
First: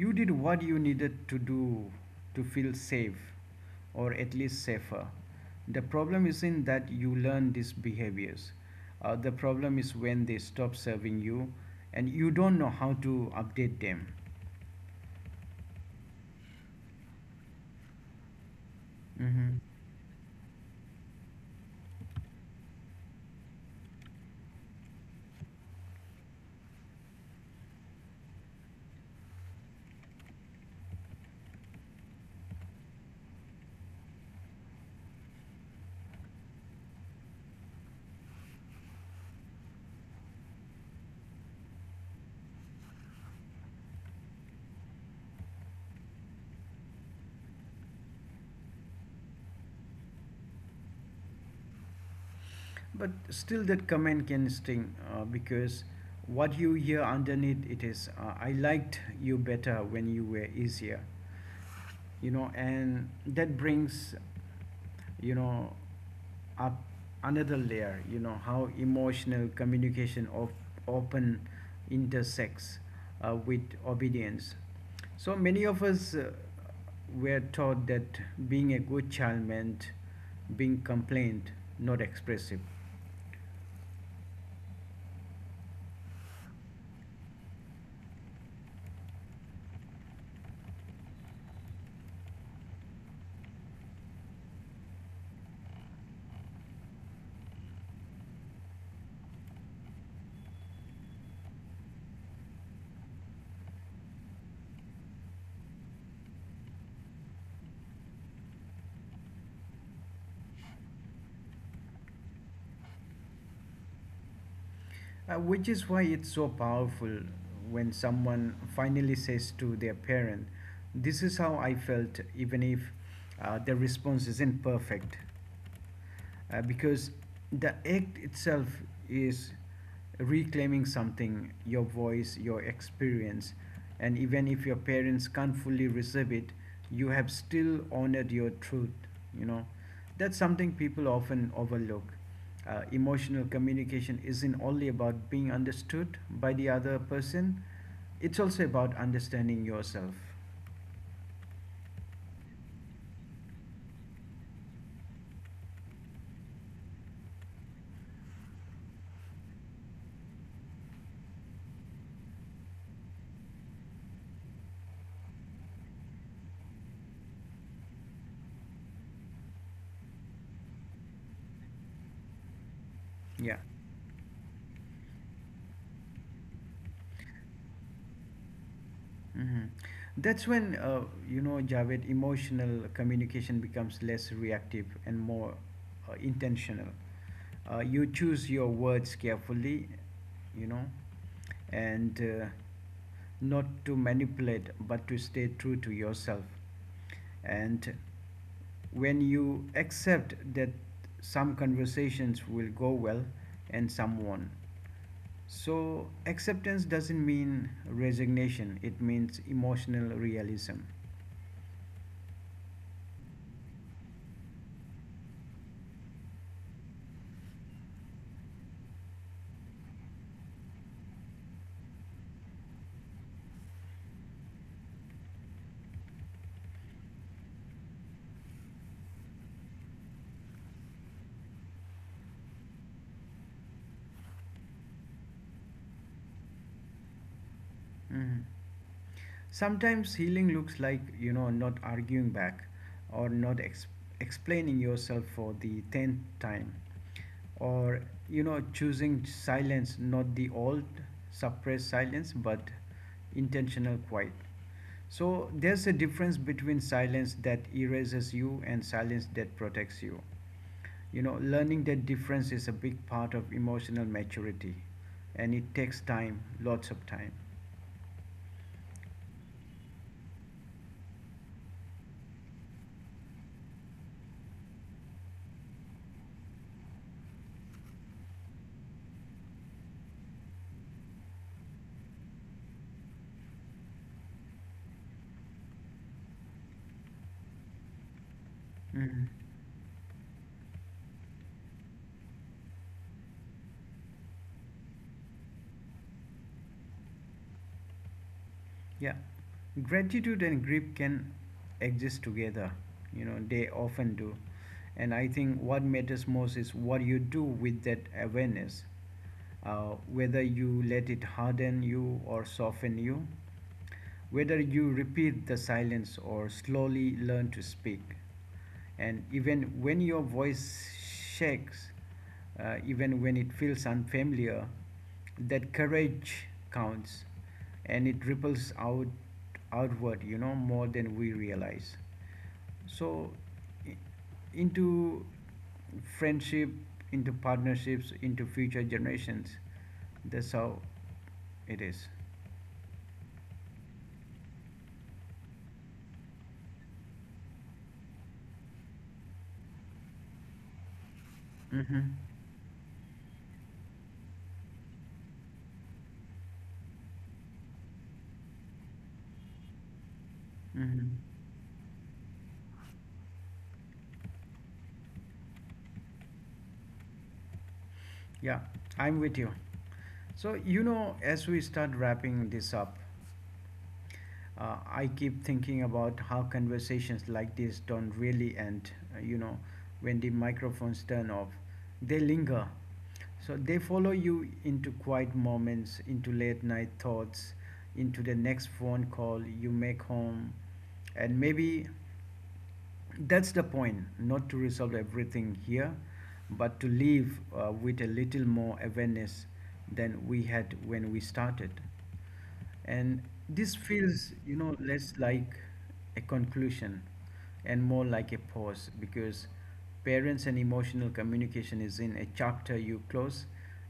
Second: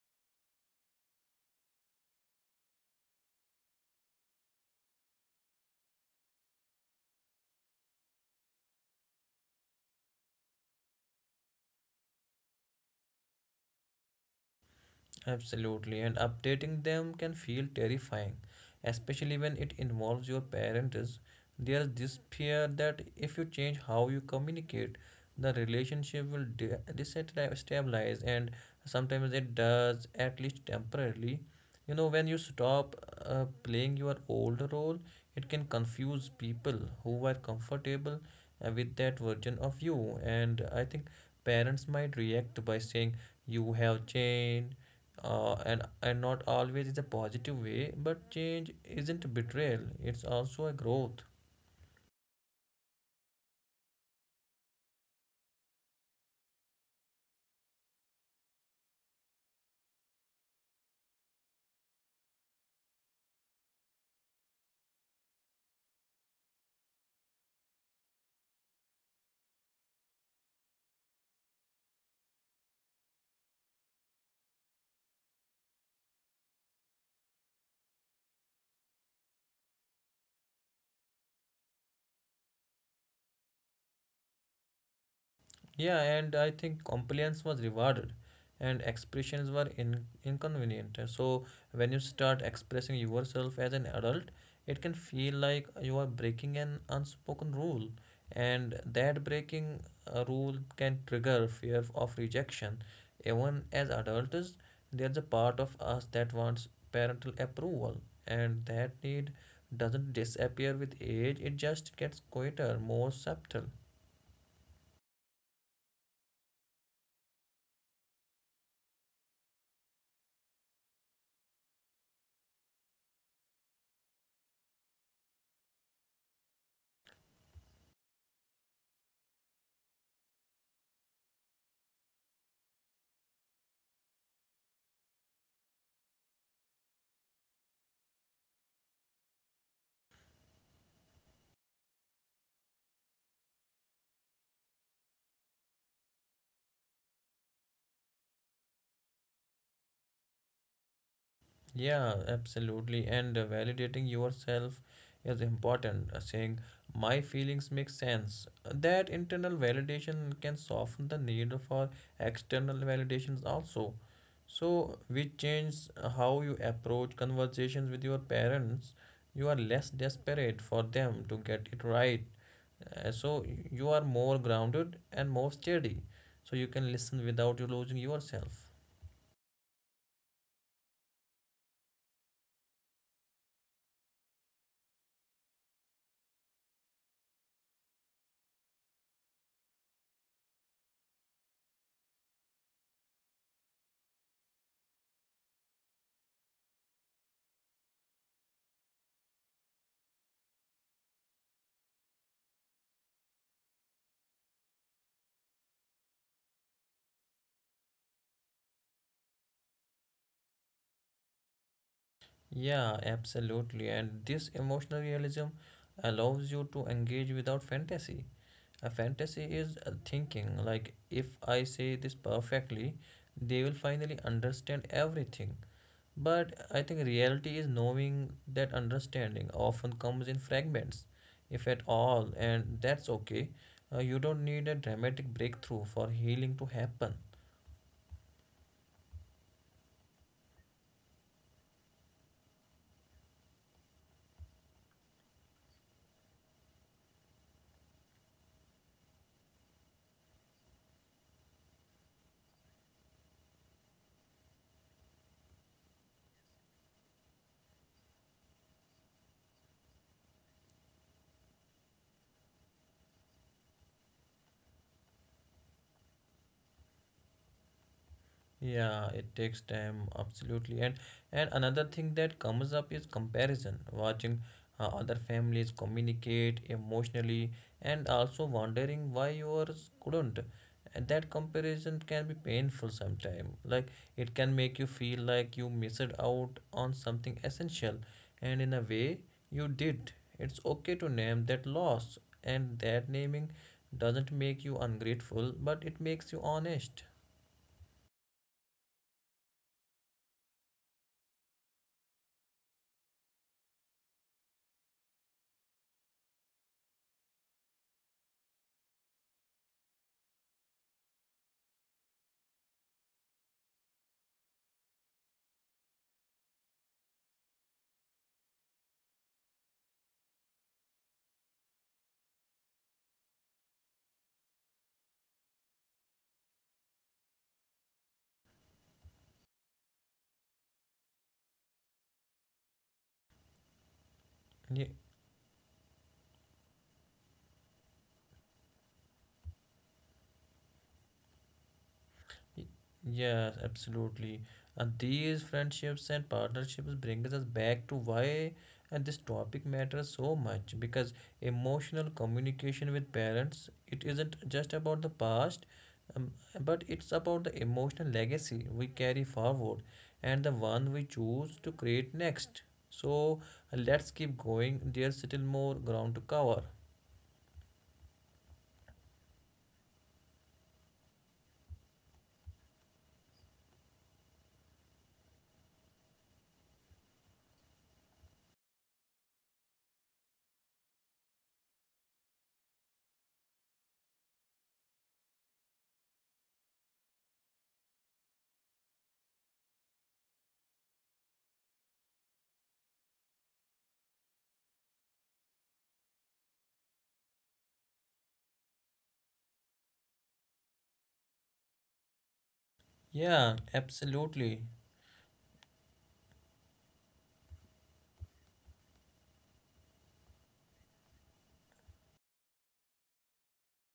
you did what you needed to do to feel safe, or at least safer. The problem isn't that you learn these behaviors, the problem is when they stop serving you and you don't know how to update them. Absolutely, and updating them can feel terrifying, especially when Mhm. it involves your parents. There's this fear that if you change how you communicate, the relationship will destabilize, and sometimes it does, at least temporarily. You know, when you stop playing your old role, it can confuse people who are comfortable with that version of you. And I think parents might react by saying, you have changed, and not always is a positive way, but change isn't betrayal, it's also a growth. But still, that comment can sting, because what you hear underneath it is, I liked you better when you were easier. You know, and that brings, you know, up another layer, you know, how emotional communication of often intersects with obedience. So many of us, were taught that being a good child meant being compliant, not expressive. Yeah, and I think compliance was rewarded and expressions were inconvenient. So, when you start expressing yourself as an adult, it can feel like you are breaking an unspoken rule, and that breaking a rule can trigger fear of rejection. Even as adults, there's a part of us that wants parental approval, and that need doesn't disappear with age, it just gets quieter, more subtle. Which is why it's so powerful when someone finally says to their parent, this is how I felt, even if their response isn't perfect. Because the act itself is reclaiming something, your voice, your experience, and even if your parents can't fully receive it, you have still honored your truth. You know, that's something people often overlook. Emotional communication isn't only about being understood by the other person, it's also about understanding yourself. Yeah, absolutely. And validating yourself is important. Saying my feelings make sense. That internal validation can soften the need for external validations also. So, which changes how you approach conversations with your parents. You are less desperate for them to get it right. So, Yeah. you are more grounded and more steady. So, you can listen without you losing yourself. Mhm. That's when, you know, Javed, emotional communication becomes less reactive and more intentional. You choose your words carefully, you know, and not to manipulate, but to stay true to yourself. And when you accept that some conversations will go well and some won't, so, acceptance doesn't mean resignation, it means emotional realism. Yeah, absolutely. And this emotional realism allows you to engage without fantasy. A fantasy is a thinking like, if I say this perfectly, they will finally understand everything. But I think reality is knowing that understanding often comes in fragments, if at all, and that's okay. You don't need a dramatic breakthrough for healing to happen. Mhm. Sometimes healing looks like, you know, not arguing back, or not ex- explaining yourself for the 10th time, or, you know, choosing silence, not the old suppressed silence but intentional quiet. So there's a difference between silence that erases you and silence that protects you. You know, learning that difference is a big part of emotional maturity, and it takes time, lots of time. Yeah, it takes time, absolutely. And another thing that comes up is comparison, watching other families communicate emotionally and also wondering why yours couldn't. And that comparison can be painful sometimes. Like it can make you feel like you missed out on something essential, and in a way, Mhm. you did. It's okay to name that loss, and that naming doesn't make you ungrateful, but it makes you honest. Yeah, gratitude and grief can exist together. You know, they often do. And I think what matters most is what you do with that awareness, whether you let it harden you or soften you. Whether you repeat the silence or slowly learn to speak, and even when your voice shakes, even when it feels unfamiliar, that courage counts, and it ripples out outward, you know, more than we realize. So, Yeah. into friendship, into partnerships, into future generations, that's how it is. Yes, absolutely. And these friendships and partnerships brings us back to why and this topic matters so much because emotional Mm-hmm. communication with parents, it isn't just about the past, um, but it's about the emotional legacy we carry forward and the one we Hmm. choose to create next. So let's keep going. There's still more ground to cover. Yeah, I'm with you. So, you know, as we start wrapping this up, I keep thinking about how conversations like this don't really end, you know, when the microphones turn off. They linger. So they follow you into quiet moments, into late night thoughts, into the next phone call you make home, and maybe that's the point, not to resolve everything here, but to leave with a little more awareness than we had when we started. And Yeah, this feels, you absolutely. know, less like a conclusion and more like a pause, because parents and emotional communication is in a chapter you close.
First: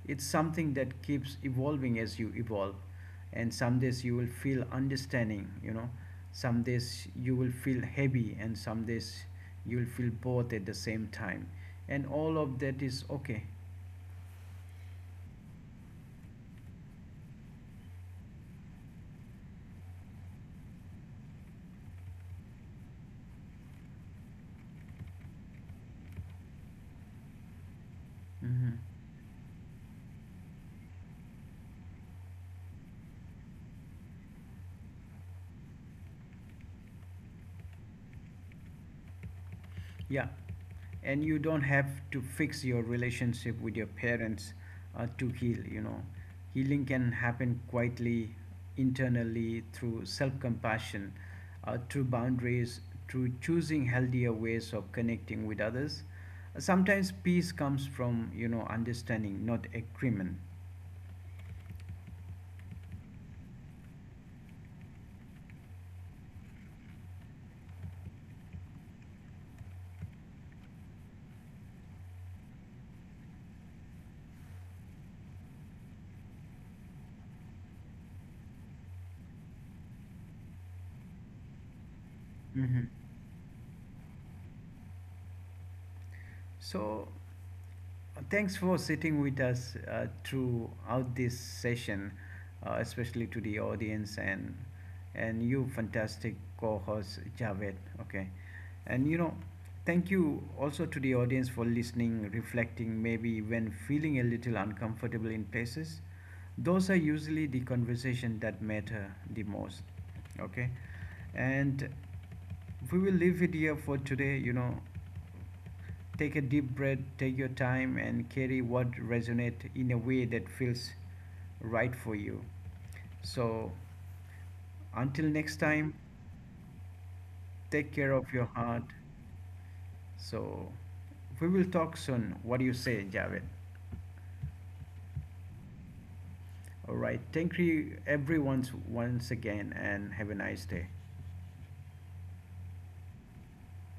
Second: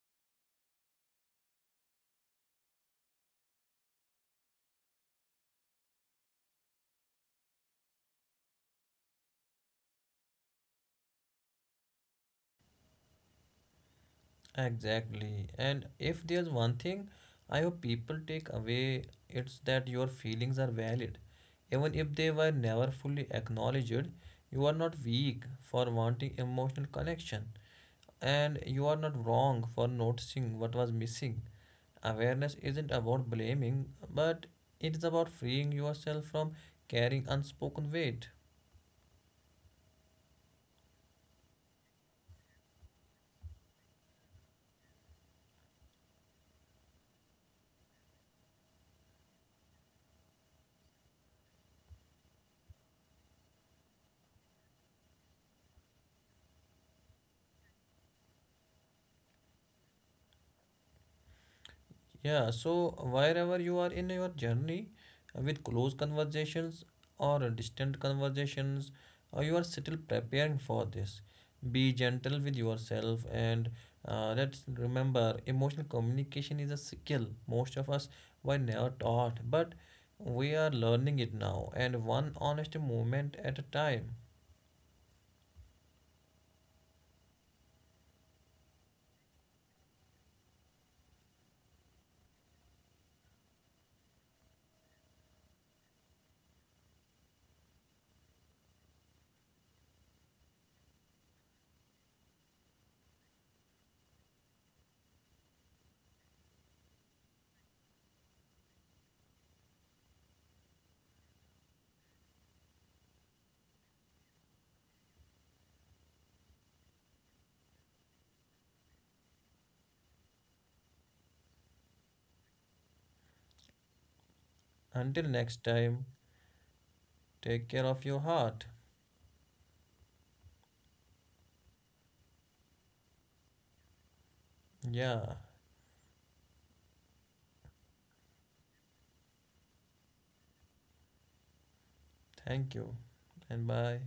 It's something that keeps evolving as you evolve, and some days you will feel understanding, you know, some days you will feel heavy, and some days you will feel both at the same time, and all of that is okay. Exactly. And if there's one thing I hope people take away, it's that your feelings are valid. Even if they were never fully acknowledged, you are not weak for wanting emotional connection. And Hmm. you are not wrong for noticing what was missing. Awareness isn't about blaming, but it's about freeing yourself from carrying unspoken weight. Yeah, and you don't have to fix your relationship with your parents to heal, you know. Healing can happen quietly, internally, through self compassion, through boundaries, through choosing healthier ways of connecting with others. Sometimes peace comes from, you know, understanding, not agreement. Yeah, so wherever you are in your journey, with close conversations or distant conversations, you are still preparing for this. Be gentle with yourself and let's remember emotional communication is a skill most of us were never taught, but we are learning it now and one honest Mm-hmm. moment at a time. So, thanks for sitting with us throughout this session, especially to the audience, and you fantastic co-host Javed. Okay, and you know, thank you also to the audience for listening, reflecting, maybe when feeling a little uncomfortable in places. Those are usually the conversation that matter the most. Okay, and we will leave it here for today. You know, take a deep breath, take your time, and carry what resonates in a way that feels right for you. So, Until until next next time, time, take care take of care your of your heart. heart. So, we will talk soon. What do you say, Javed? Yeah, All right. Thank you, everyone, once again, and have a nice day. thank you and bye.